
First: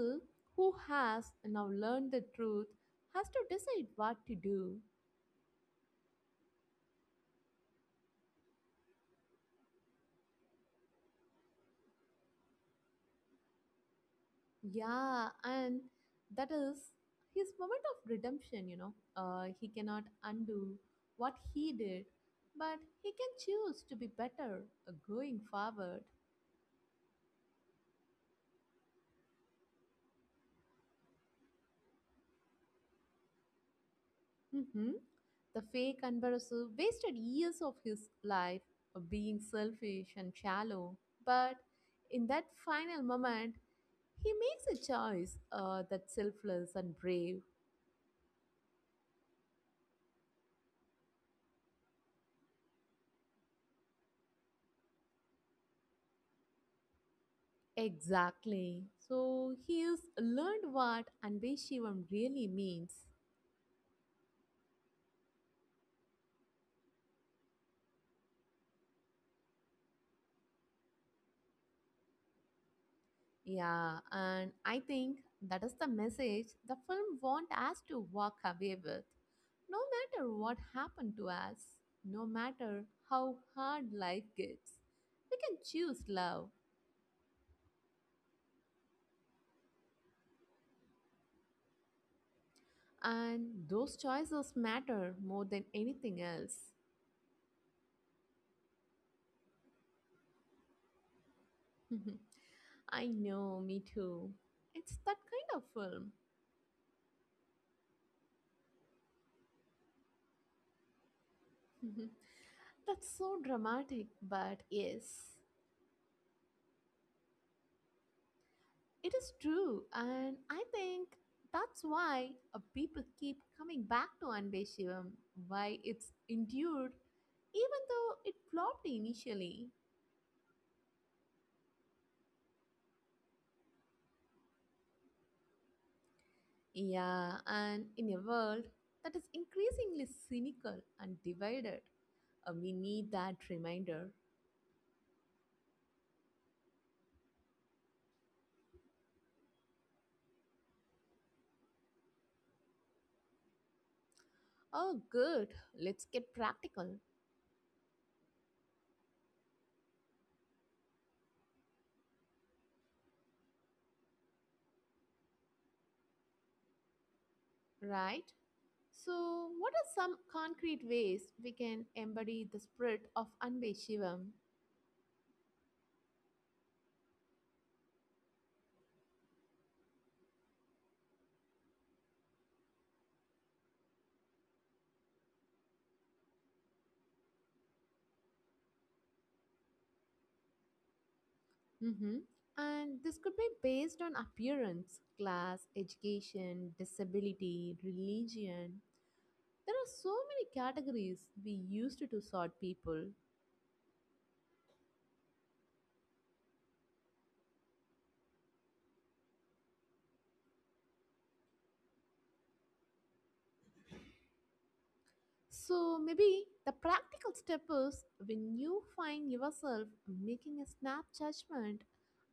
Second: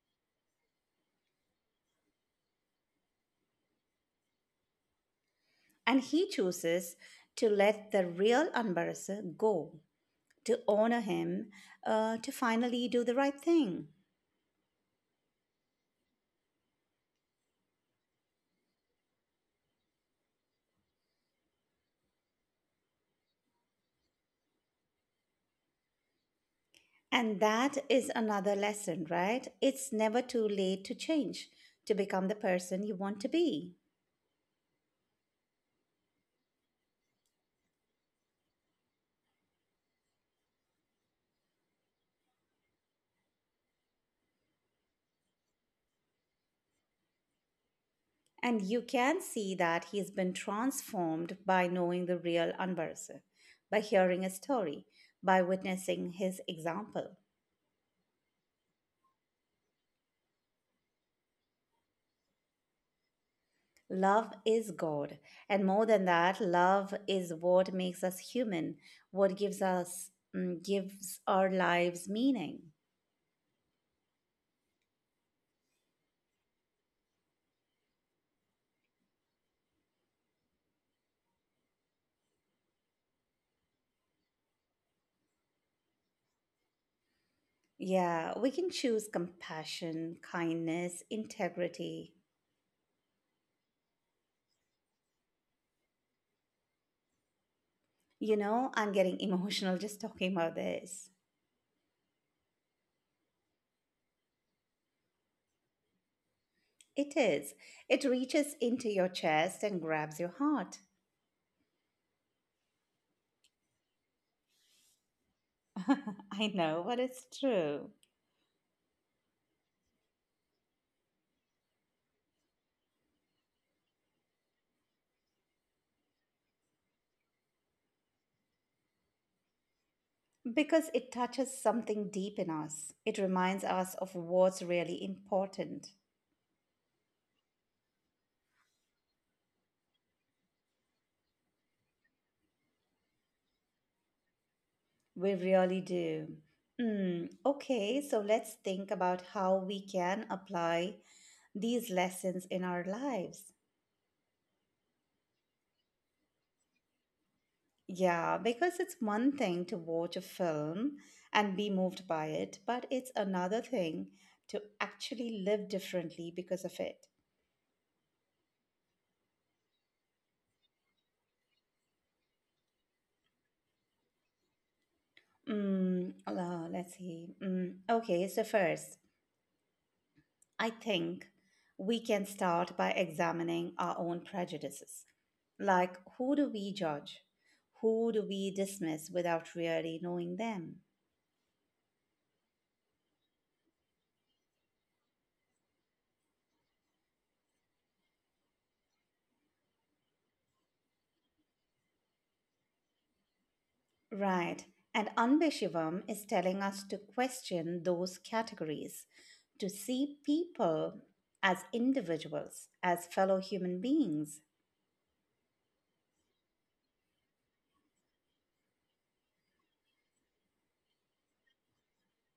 Speaker 2: who has now learned the truth has to decide what to do.
Speaker 1: And he chooses to let the real Ambarasa go to honor him, uh, to finally do the right thing.
Speaker 2: Yeah, and that is his moment of redemption, you know. Uh, he cannot undo what he did, but he can choose to be better uh, going forward.
Speaker 1: And that is another lesson, right? It's never too late to change, to become the person you want to be.
Speaker 2: Hmm. The fake Anbarasu wasted years of his life of being selfish and shallow. But in that final moment, he makes a choice uh, that's selfless and brave.
Speaker 1: And you can see that he's been transformed by knowing the real Anvarse, by hearing his story, by witnessing his example.
Speaker 2: Exactly. So he has learned what Anbeshivam really means.
Speaker 1: Love is God. And more than that, love is what makes us human, what gives us mm, gives our lives meaning.
Speaker 2: Yeah, and I think that is the message the film wants us to walk away with. No matter what happened to us, no matter how hard life gets, we can choose love,
Speaker 1: Yeah, we can choose compassion, kindness, integrity.
Speaker 2: and those choices matter more than anything else.
Speaker 1: You know, I'm getting emotional just talking about this.
Speaker 2: I know, me too. It's that kind of film.
Speaker 1: It is. It reaches into your chest and grabs your heart.
Speaker 2: That's so dramatic, but yes.
Speaker 1: I know, but it's true.
Speaker 2: It is true, and I think that's why uh, people keep coming back to Anbe Shivam, why it's endured, even though it flopped initially.
Speaker 1: Because it touches something deep in us. It reminds us of what's really important.
Speaker 2: Yeah, and in a world that is increasingly cynical and divided, uh, we need that reminder.
Speaker 1: We really do. Mm, okay, so let's think about how we can apply these lessons in our lives.
Speaker 2: Oh, good, let's get practical,
Speaker 1: Yeah, because it's one thing to watch a film and be moved by it, but it's another thing to actually live differently because of it.
Speaker 2: right? So, what are some concrete ways we can embody the spirit of Anbe Shivam?
Speaker 1: Mm, uh, let's see. Mm, okay, so first, I think we can start by examining our own prejudices. Like, who do we judge? Who do we dismiss without really knowing them?
Speaker 2: Mm-hmm. And this could be based on appearance, class, education, disability, religion. There are so many categories we used to sort people.
Speaker 1: Right. And Anbeshivam is telling us to question those categories, to see people as individuals, as fellow human beings.
Speaker 2: So maybe the practical step is when you find yourself making a snap judgment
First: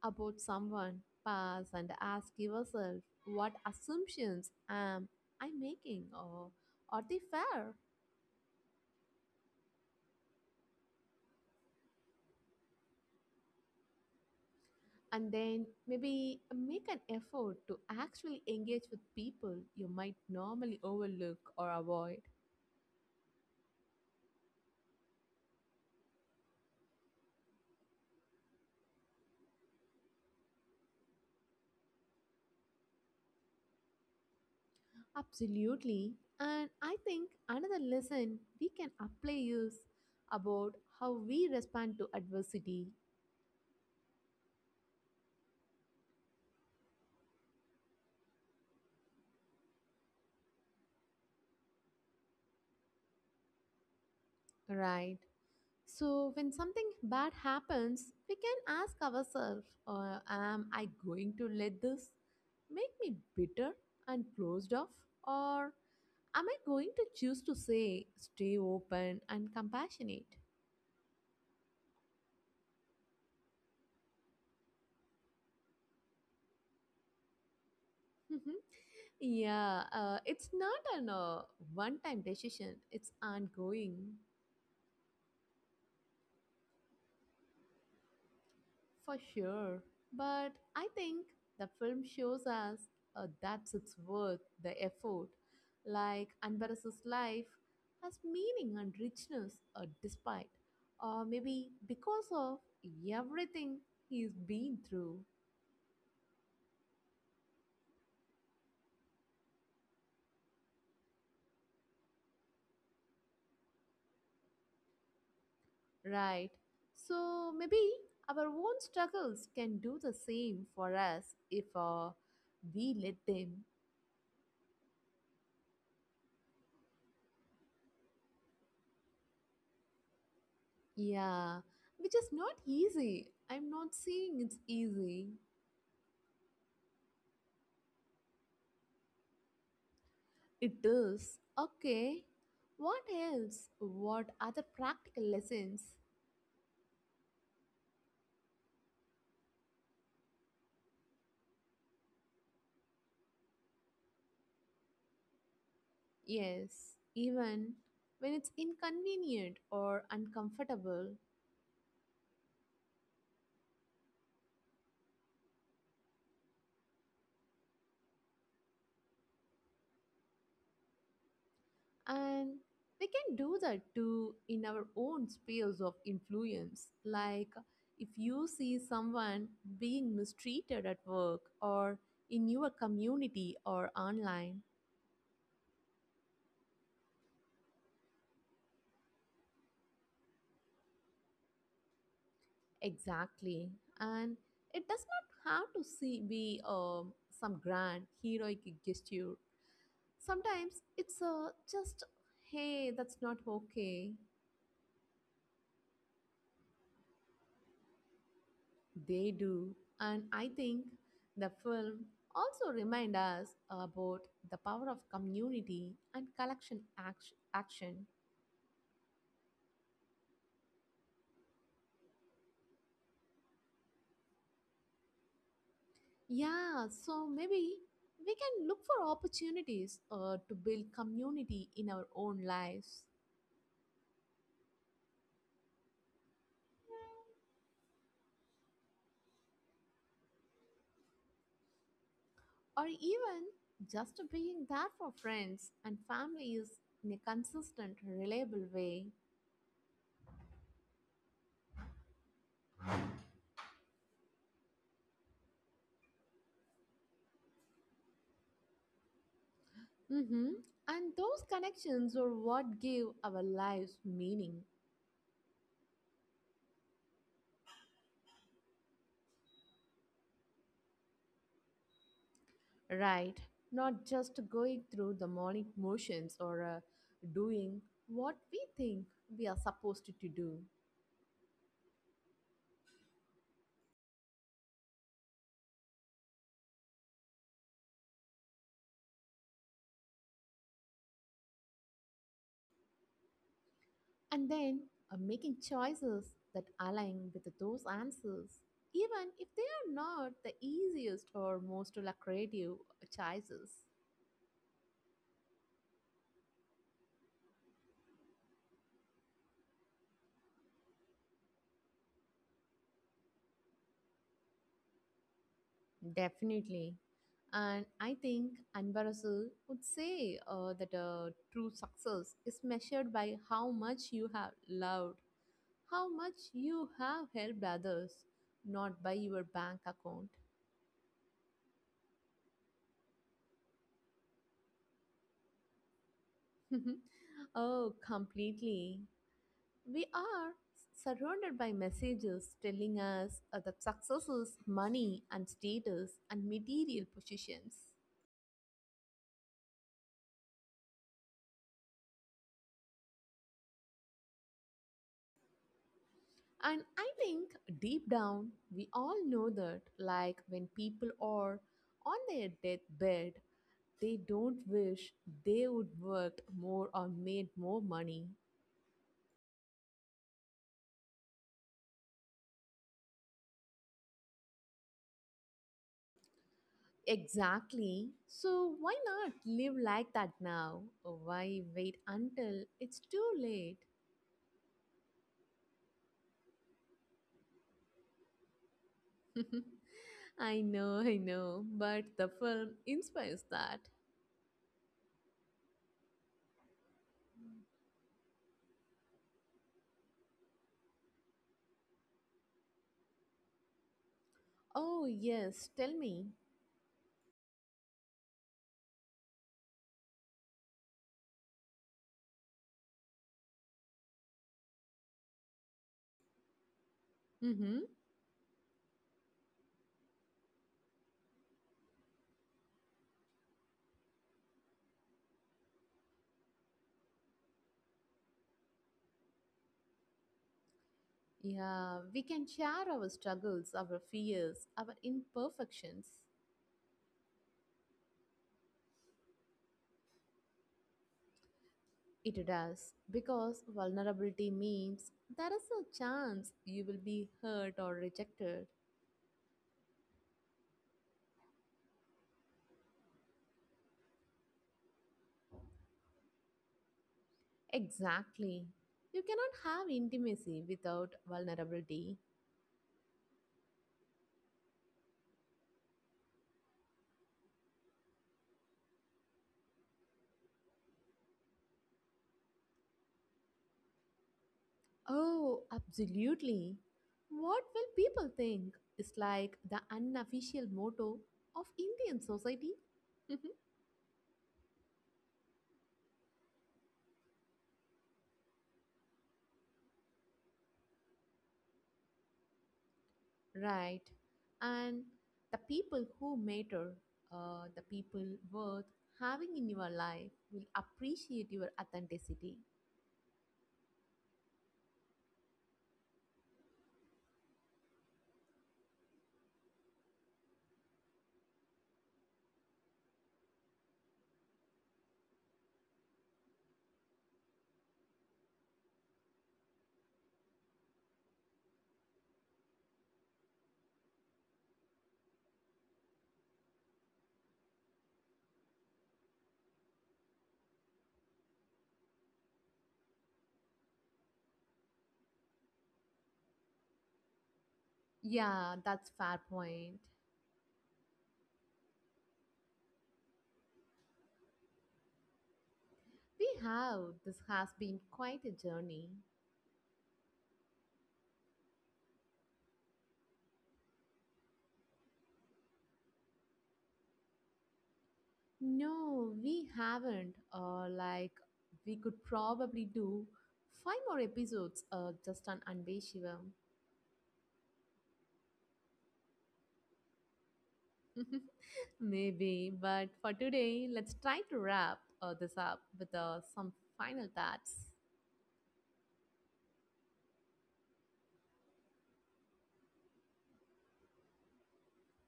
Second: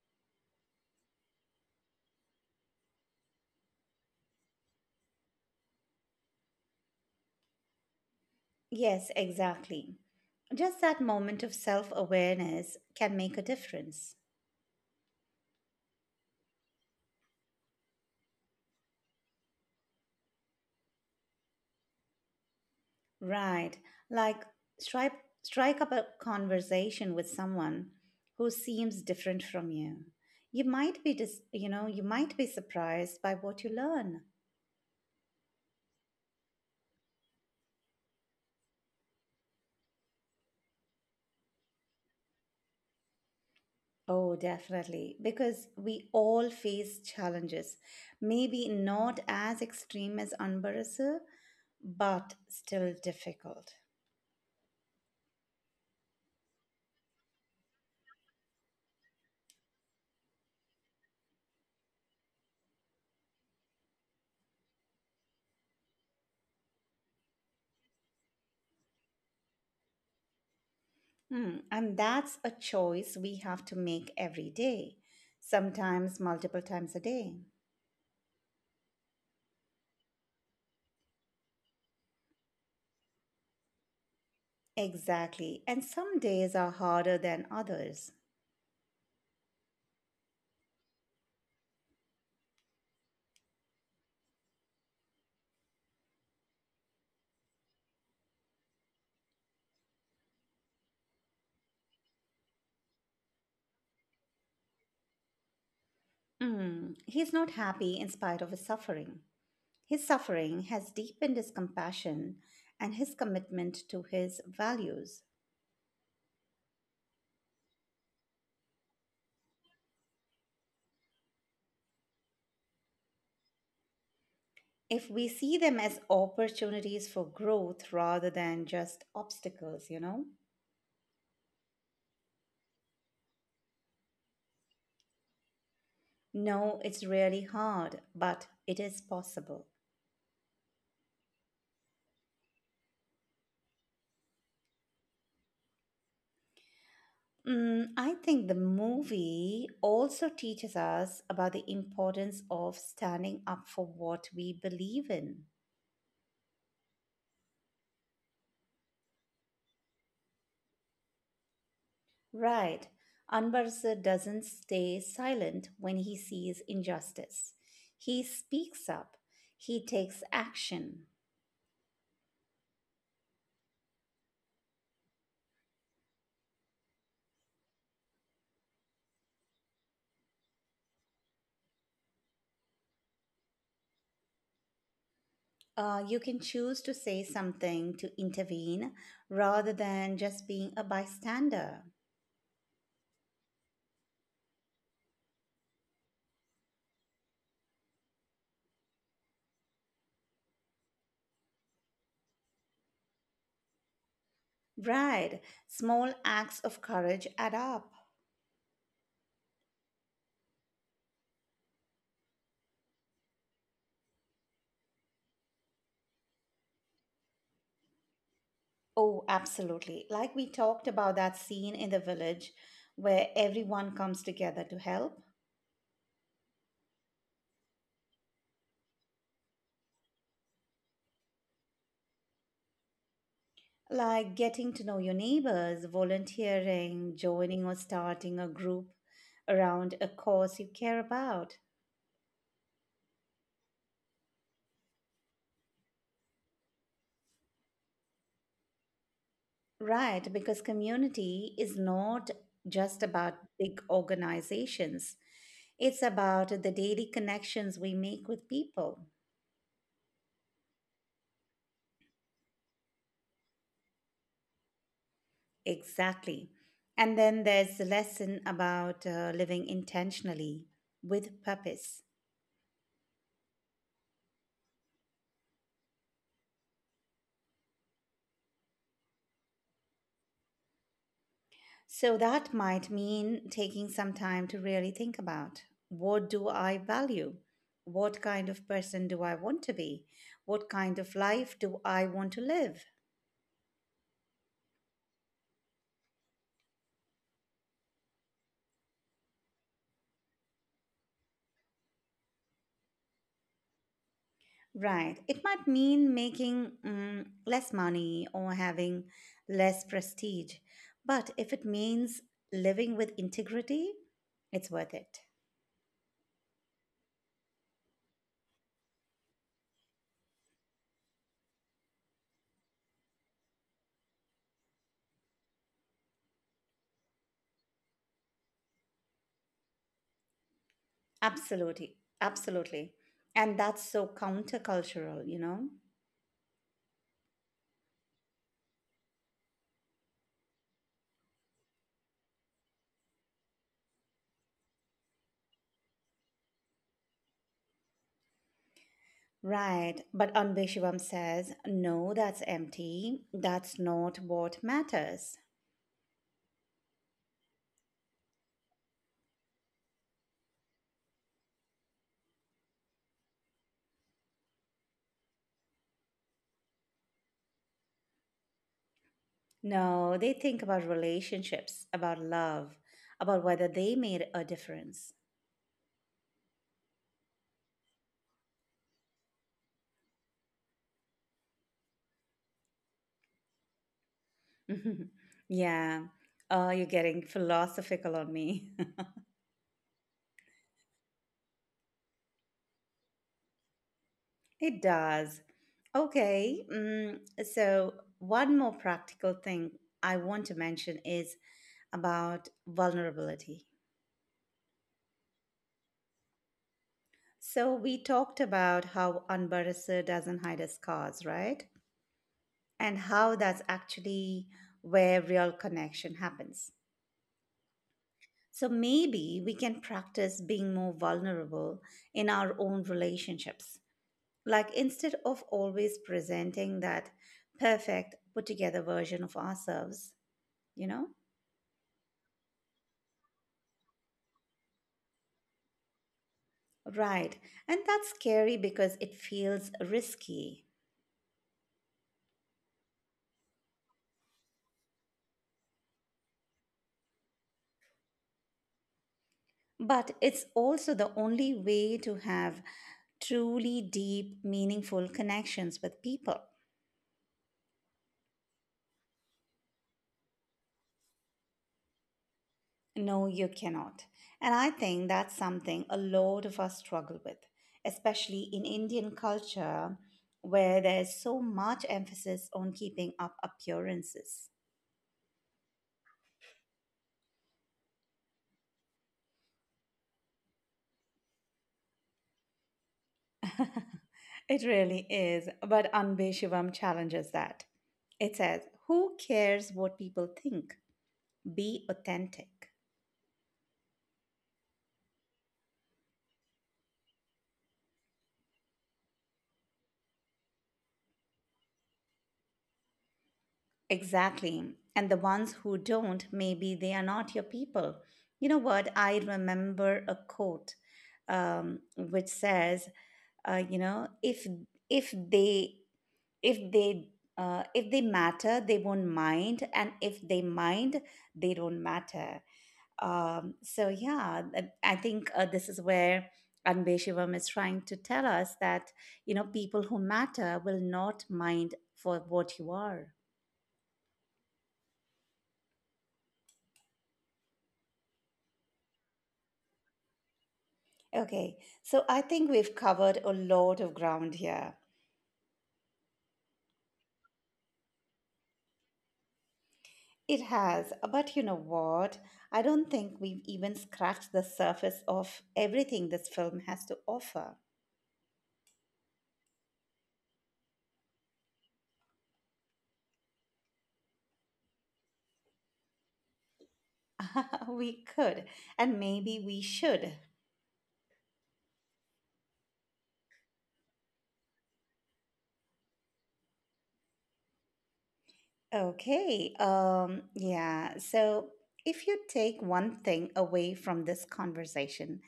Speaker 2: about someone, pause and ask yourself, what assumptions am I making, or are they fair?
Speaker 1: Yes, exactly. Just that moment of self awareness can make a difference.
Speaker 2: And then maybe make an effort to actually engage with people you might normally overlook or avoid.
Speaker 1: Right. Like strike, strike up a conversation with someone who seems different from you. You might be dis- you know, you might be surprised by what you learn.
Speaker 2: Absolutely. And I think another lesson we can apply is about how we respond to adversity,
Speaker 1: Oh, definitely. Because we all face challenges. Maybe not as extreme as Anbarasa, but still difficult.
Speaker 2: right? So, when something bad happens, we can ask ourselves, uh, am I going to let this make me bitter and closed off? Or am I going to choose to say, stay open and compassionate?
Speaker 1: Hmm. And that's a choice we have to make every day, sometimes multiple times a day.
Speaker 2: Mhm. Yeah, uh, it's not an uh, one time decision, it's ongoing.
Speaker 1: Exactly. And some days are harder than others.
Speaker 2: For sure. But I think the film shows us uh, that it's worth the effort. Like Anvaras's life has meaning and richness uh, despite, or maybe because of everything he's been through,
Speaker 1: Hmm. He's not happy in spite of his suffering. His suffering has deepened his compassion and his commitment to his values.
Speaker 2: right? So maybe our own struggles can do the same for us if uh, we let them.
Speaker 1: If we see them as opportunities for growth rather than just obstacles, you know?
Speaker 2: Yeah, which is not easy. I'm not saying it's easy.
Speaker 1: No, it's really hard, but it is possible.
Speaker 2: It is. Okay. What else? What other practical lessons?
Speaker 1: Mm, I think the movie also teaches us about the importance of standing up for what we believe in.
Speaker 2: Yes, even when it's inconvenient or uncomfortable.
Speaker 1: Right. Anbarsa doesn't stay silent when he sees injustice. He speaks up. He takes action.
Speaker 2: And we can do that too in our own spheres of influence. Like if you see someone being mistreated at work or in your community or online,
Speaker 1: Uh, you can choose to say something to intervene rather than just being a bystander.
Speaker 2: exactly. And it does not have to see, be um, some grand heroic gesture. Sometimes it's uh, just, hey, that's not okay.
Speaker 1: Right. Small acts of courage add up.
Speaker 2: They do. And I think the film also remind us about the power of community and collection act- action.
Speaker 1: Oh, absolutely. Like we talked about that scene in the village where everyone comes together to help,
Speaker 2: Yeah, so maybe we can look for opportunities uh, to build community in our own lives.
Speaker 1: like getting to know your neighbors, volunteering, joining or starting a group around a cause you care about.
Speaker 2: Or even just being there for friends and families in a consistent, reliable way.
Speaker 1: Right, because community is not just about big organizations. It's about the daily connections we make with people.
Speaker 2: Mhm. And those connections are what give our lives meaning,
Speaker 1: Exactly. And then there's the lesson about uh, living intentionally with purpose.
Speaker 2: right? Not just going through the morning motions or uh, doing what we think we are supposed to do,
Speaker 1: So that might mean taking some time to really think about what do I value? What kind of person do I want to be? What kind of life do I want to live?
Speaker 2: and then uh, making choices that align with those answers, even if they are not the easiest or most lucrative choices.
Speaker 1: Right. It might mean making mm, less money or having less prestige. But if it means living with integrity, it's worth it.
Speaker 2: Definitely. And I think Anwar Rasul would say uh, that uh, true success is measured by how much you have loved, how much you have helped others, not by your bank account.
Speaker 1: Absolutely. Absolutely. And that's so countercultural, you know?
Speaker 2: Oh, completely. We are surrounded by messages telling us uh, that success is money and status and material positions.
Speaker 1: Right. But Anbe Shivam says, no, that's empty. That's not what matters.
Speaker 2: And I think deep down, we all know that, like when people are on their deathbed, they don't wish they would worked more or made more money.
Speaker 1: No, they think about relationships, about love, about whether they made a difference.
Speaker 2: Exactly. So why not live like that now? Why wait until it's too late?
Speaker 1: Yeah. Oh, you're getting philosophical on me.
Speaker 2: I know, I know, but the film inspires that.
Speaker 1: It does. Okay. Mm, so, one more practical thing I want to mention is about vulnerability.
Speaker 2: Oh, yes, tell me.
Speaker 1: So, we talked about how Anbarasa doesn't hide his scars, right? And how that's actually where real connection happens.
Speaker 2: Mm-hmm.
Speaker 1: So, maybe we can practice being more vulnerable in our own relationships. Like instead of always presenting that perfect, put together version of ourselves, you know?
Speaker 2: Yeah, we can share our struggles, our fears, our imperfections.
Speaker 1: Right. And that's scary because it feels risky.
Speaker 2: It does, because vulnerability means there is a chance you will be hurt or rejected.
Speaker 1: But it's also the only way to have truly deep, meaningful connections with people.
Speaker 2: Exactly. You cannot have intimacy without vulnerability.
Speaker 1: No, you cannot. And I think that's something a lot of us struggle with, especially in Indian culture where there's so much emphasis on keeping up appearances.
Speaker 2: Oh, absolutely. What will people think is like the unofficial motto of Indian society.
Speaker 1: It really is, but Anbe Shivam challenges that. It says, who cares what people think? Be authentic.
Speaker 2: Right. And the people who matter, uh, the people worth having in your life will appreciate your authenticity.
Speaker 1: Exactly. And the ones who don't, maybe they are not your people. You know what? I remember a quote um, which says, uh, you know, if if they if they uh, if they matter, they won't mind, and if they mind, they don't matter. Um, so yeah, th- I think uh, this is where Anbe Shivam is trying to tell us that you know people who matter will not mind for what you are.
Speaker 2: Yeah, that's fair point.
Speaker 1: Okay, so I think we've covered a lot of ground here.
Speaker 2: We have, this has been quite a journey.
Speaker 1: It has, but you know what? I don't think we've even scratched the surface of everything this film has to offer.
Speaker 2: No, we haven't. Uh, like we could probably do five more episodes uh, just on Anbe Shivam.
Speaker 1: we could, and maybe we should.
Speaker 2: Maybe, but for today, let's try to wrap uh, this up with uh, some final thoughts.
Speaker 1: Okay. Um, yeah. So if you take one thing away from this conversation,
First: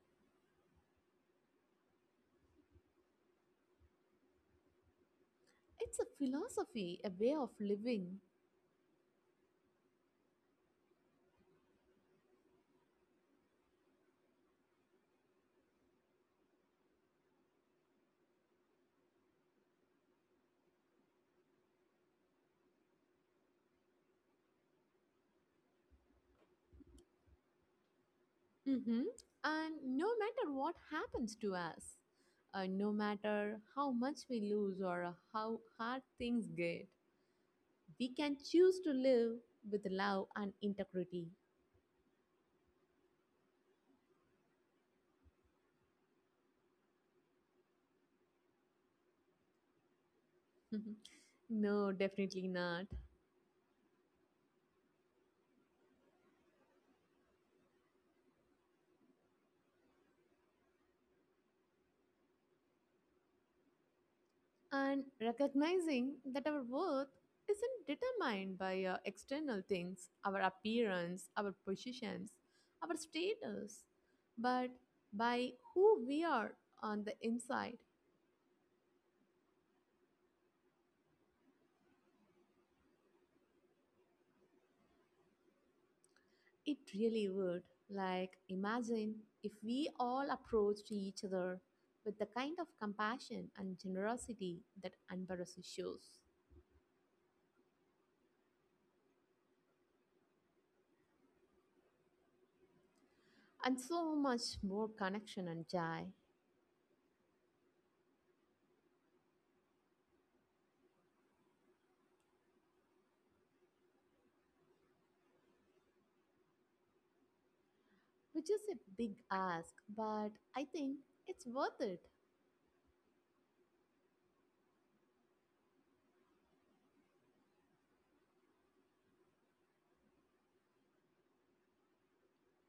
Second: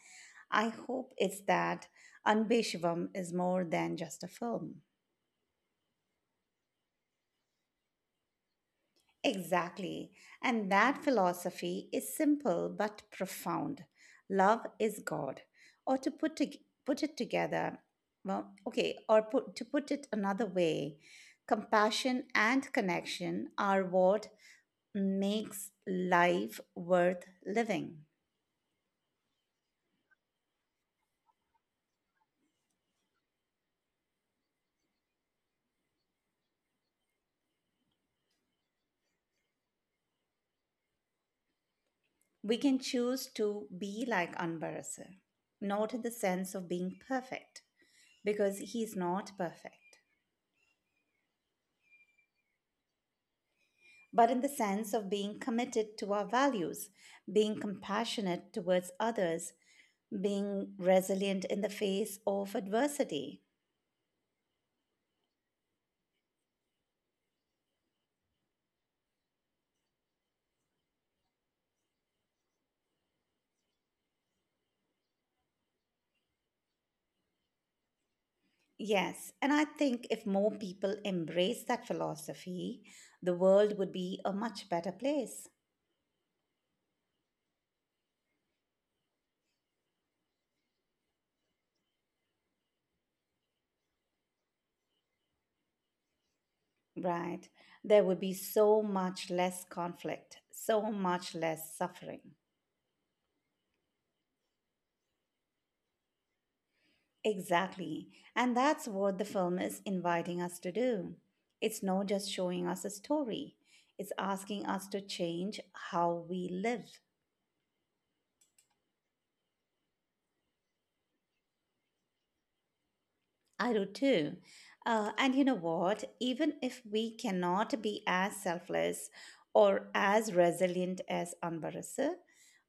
Speaker 1: I hope it's that Anbe Shivam is more than just a film.
Speaker 2: It's a philosophy, a way of living.
Speaker 1: Exactly. And that philosophy is simple but profound. Love is God. Or to put, to, put it together, well, okay, or put, to put it another way, compassion and connection are what makes life worth living.
Speaker 2: Hmm. And no matter what happens to us, uh, no matter how much we lose or how hard things get, we can choose to live with love and integrity.
Speaker 1: We can choose to be like Anbarasar, not in the sense of being perfect, because he is not perfect,
Speaker 2: No, definitely not.
Speaker 1: but in the sense of being committed to our values, being compassionate towards others, being resilient in the face of adversity.
Speaker 2: And recognizing that our worth isn't determined by uh, external things, our appearance, our positions, our status, but by who we are on the inside.
Speaker 1: Yes, and I think if more people embrace that philosophy, the world would be a much better place.
Speaker 2: It really would. Like, imagine if we all approached each other with the kind of compassion and generosity that Anbarasa shows,
Speaker 1: Right. There would be so much less conflict, so much less suffering.
Speaker 2: and so much more connection and joy.
Speaker 1: Exactly. And that's what the film is inviting us to do. It's not just showing us a story, it's asking us to change how we live.
Speaker 2: Which is a big ask, but I think it's worth it.
Speaker 1: I do too. Uh, and you know what? Even if we cannot be as selfless or as resilient as Anbarasa,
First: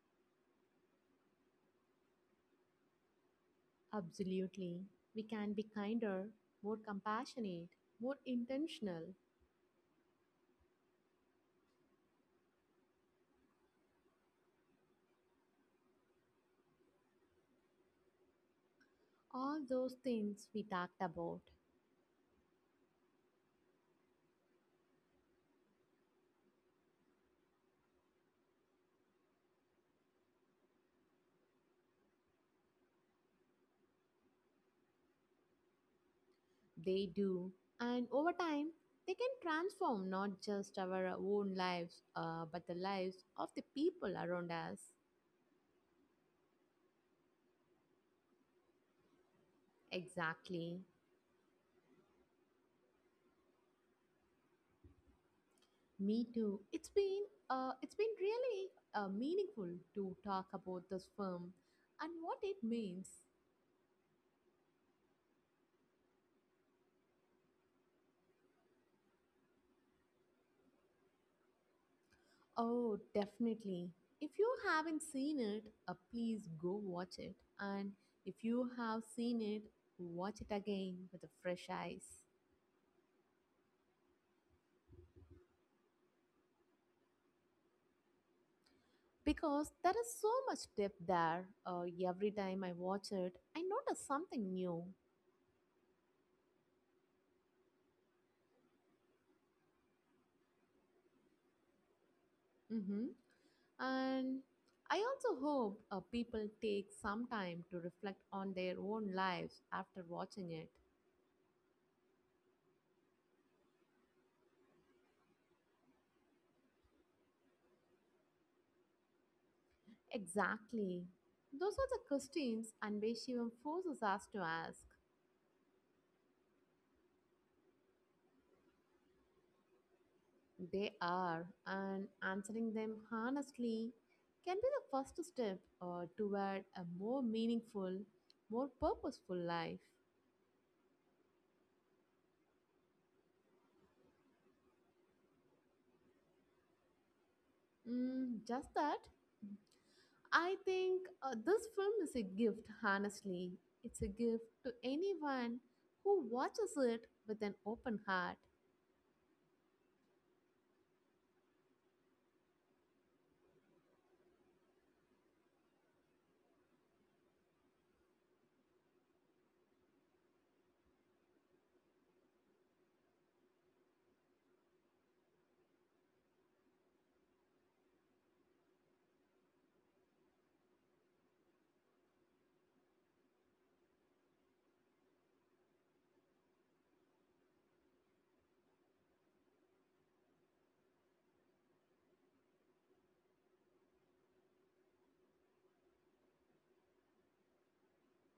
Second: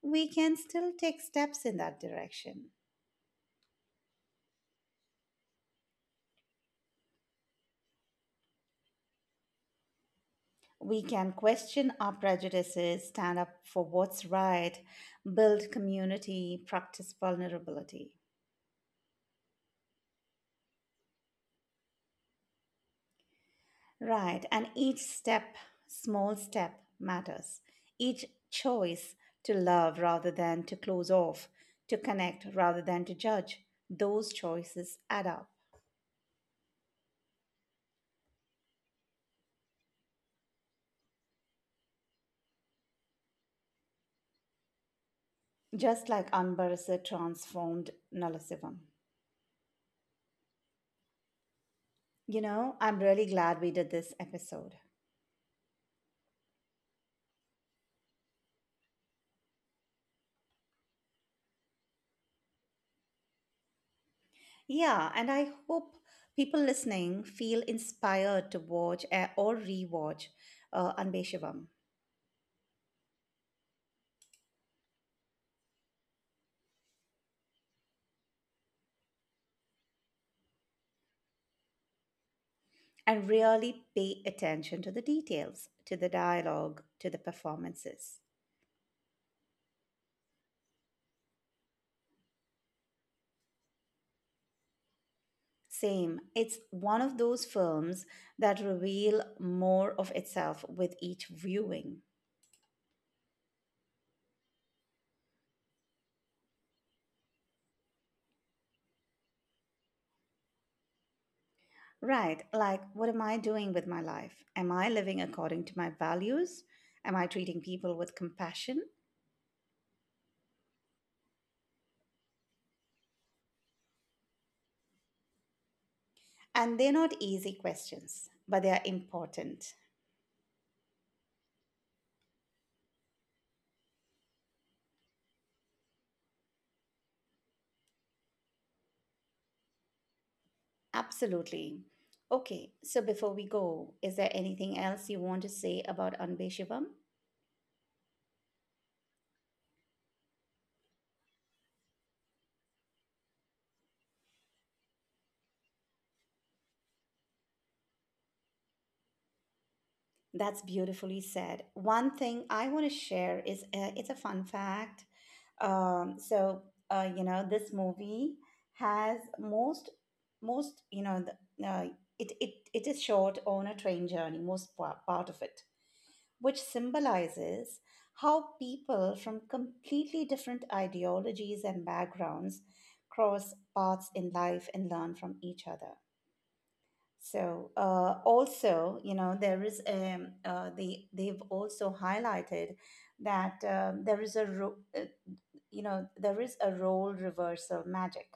Speaker 1: we can still take steps in that direction.
Speaker 2: Absolutely. We can be kinder, more compassionate, more intentional.
Speaker 1: We can question our prejudices, stand up for what's right, build community, practice vulnerability.
Speaker 2: All those things we talked about,
Speaker 1: Right, and each step, small step, matters. Each choice to love rather than to close off, to connect rather than to judge, those choices add up.
Speaker 2: they do. And over time, they can transform not just our own lives, uh, but the lives of the people around us.
Speaker 1: Just like Anbarasa transformed Nalasivam.
Speaker 2: Exactly.
Speaker 1: You know, I'm really glad we did this episode.
Speaker 2: Me too. It's been, uh, it's been really uh, meaningful to talk about this film and what it means.
Speaker 1: Yeah, and I hope people listening feel inspired to watch eh, or rewatch uh, Anbeshivam.
Speaker 2: Oh, definitely. If you haven't seen it, uh, please go watch it. And if you have seen it, watch it again with a fresh eyes.
Speaker 1: And really pay attention to the details, to the dialogue, to the performances.
Speaker 2: Because there is so much depth there. Uh, every time I watch it, I notice something new.
Speaker 1: Same, it's one of those films that reveal more of itself with each viewing.
Speaker 2: Hmm. And I also hope uh, people take some time to reflect on their own lives after watching it.
Speaker 1: Right, like what am I doing with my life? Am I living according to my values? Am I treating people with compassion?
Speaker 2: Exactly. Those are the questions Anveshivam forces us to ask.
Speaker 1: And they're not easy questions, but they are important.
Speaker 2: They are, and answering them honestly can be the first step uh, toward a more meaningful, more purposeful life.
Speaker 1: Absolutely. Okay, so before we go, is there anything else you want to say about Anbe Shivam?
Speaker 2: Mm, just that, I think uh, this film is a gift, honestly. It's a gift to anyone who watches it with an open heart.
Speaker 1: That's beautifully said. One thing I want to share is uh, it's a fun fact. Um, so uh, you know, this movie has most most you know the, uh, it it it is short on a train journey, most pa- part of it, which symbolizes how people from completely different ideologies and backgrounds cross paths in life and learn from each other. So uh, also, you know, there is um, uh, the they've also highlighted that um, there is a ro- uh, you know there is a role reversal magic.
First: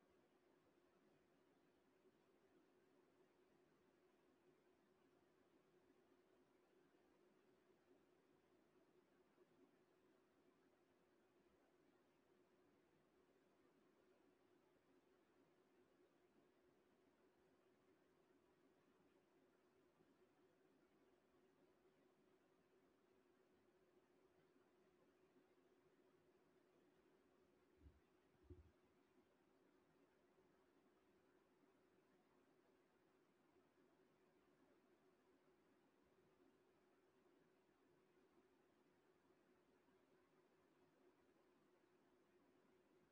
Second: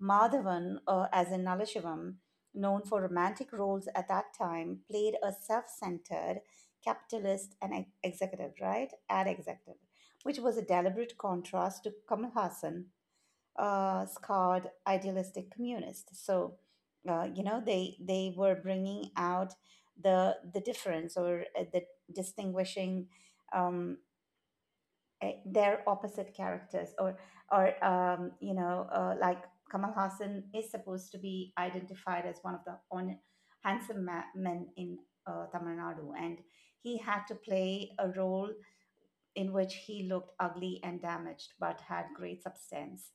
Speaker 1: Madhavan, uh, as in Nalasivam, known for romantic roles at that time, played a self-centered capitalist and ex- executive, right? Ad executive, which was a deliberate contrast to Kamal Hassan, uh, scarred idealistic communist. So, uh, you know, they they were bringing out the the difference or uh, the distinguishing um, eh, their opposite characters, or or um, you know, uh, like Kamal Hassan is supposed to be identified as one of the on, handsome ma- men in uh, Tamil Nadu, and he had to play a role in which he looked ugly and damaged but had great substance.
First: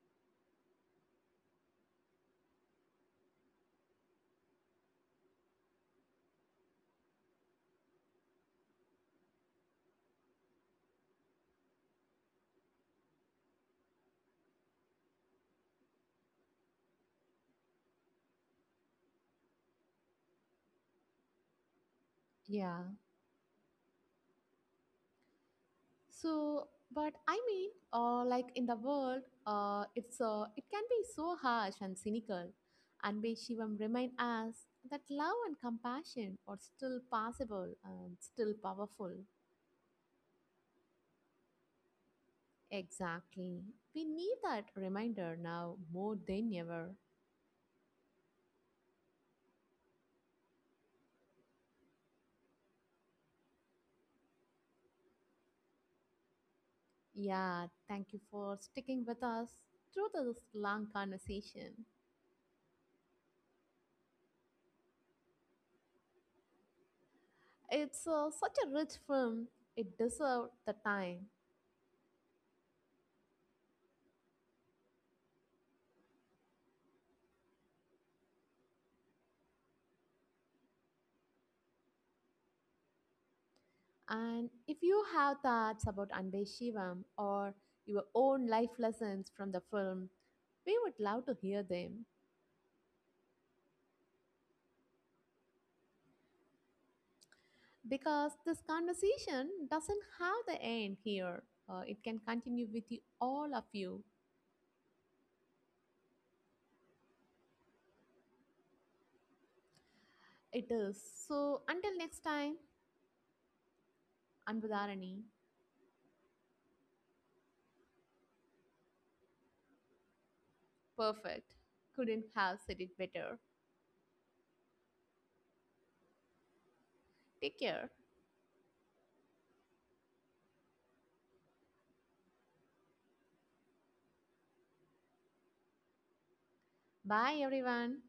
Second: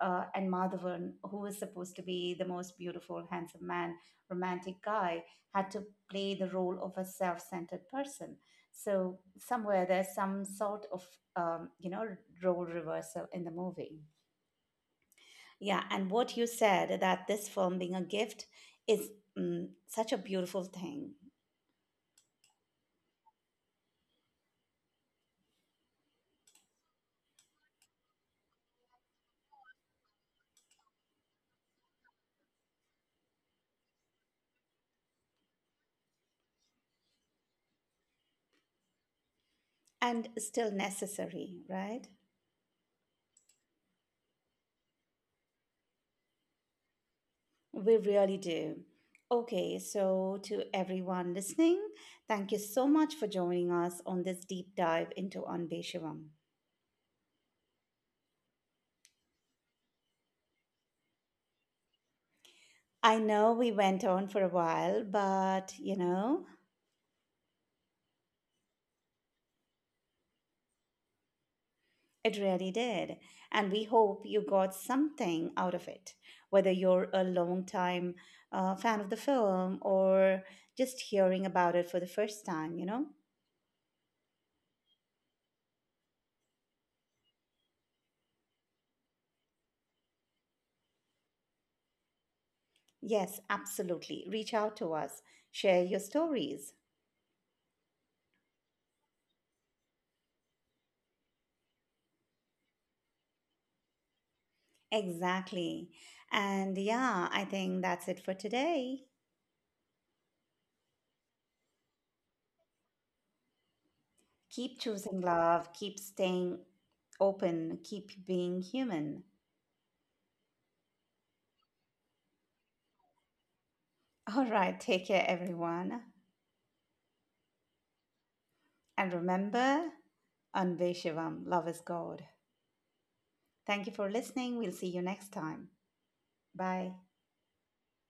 Speaker 1: Uh, and Madhavan, who was supposed to be the most beautiful, handsome man, romantic guy, had to play the role of a self centered person. So, somewhere there's some sort of, um, you know, role reversal in the movie. Yeah, and what you said that this film being a gift is mm, such a beautiful thing
Speaker 2: Yeah. So, but I mean, uh, like in the world, uh, it's uh, it can be so harsh and cynical, and may Shivam remind us that love and compassion are still possible and still powerful.
Speaker 1: and still necessary, right?
Speaker 2: Exactly, we need that reminder now more than ever.
Speaker 1: We really do. Okay, so to everyone listening, thank you so much for joining us on this deep dive into Anbe Shivam.
Speaker 2: Yeah, thank you for sticking with us through this long conversation.
Speaker 1: I know we went on for a while, but you know,
Speaker 2: It's uh, such a rich film; it deserved the time.
Speaker 1: it really did. And we hope you got something out of it, whether you're a long time uh, fan of the film or just hearing about it for the first time, you know?
Speaker 2: And if you have thoughts about Anbe Shivam or your own life lessons from the film, we would love to hear them.
Speaker 1: Yes, absolutely. Reach out to us, share your stories.
Speaker 2: Because this conversation doesn't have the end here. Uh, it can continue with you, all of you.
Speaker 1: Exactly. And yeah, I think that's it for today.
Speaker 2: It is. So until next time,
Speaker 1: Keep
Speaker 2: Anbudharani,
Speaker 1: choosing love, keep staying open, keep being human.
Speaker 2: perfect. Couldn't have said it better.
Speaker 1: All right, take care, everyone.
Speaker 2: Take care.
Speaker 1: And remember, Anve Shivam, love is God. Thank you for listening. We'll see you next time. Bye.
Speaker 2: Bye, everyone.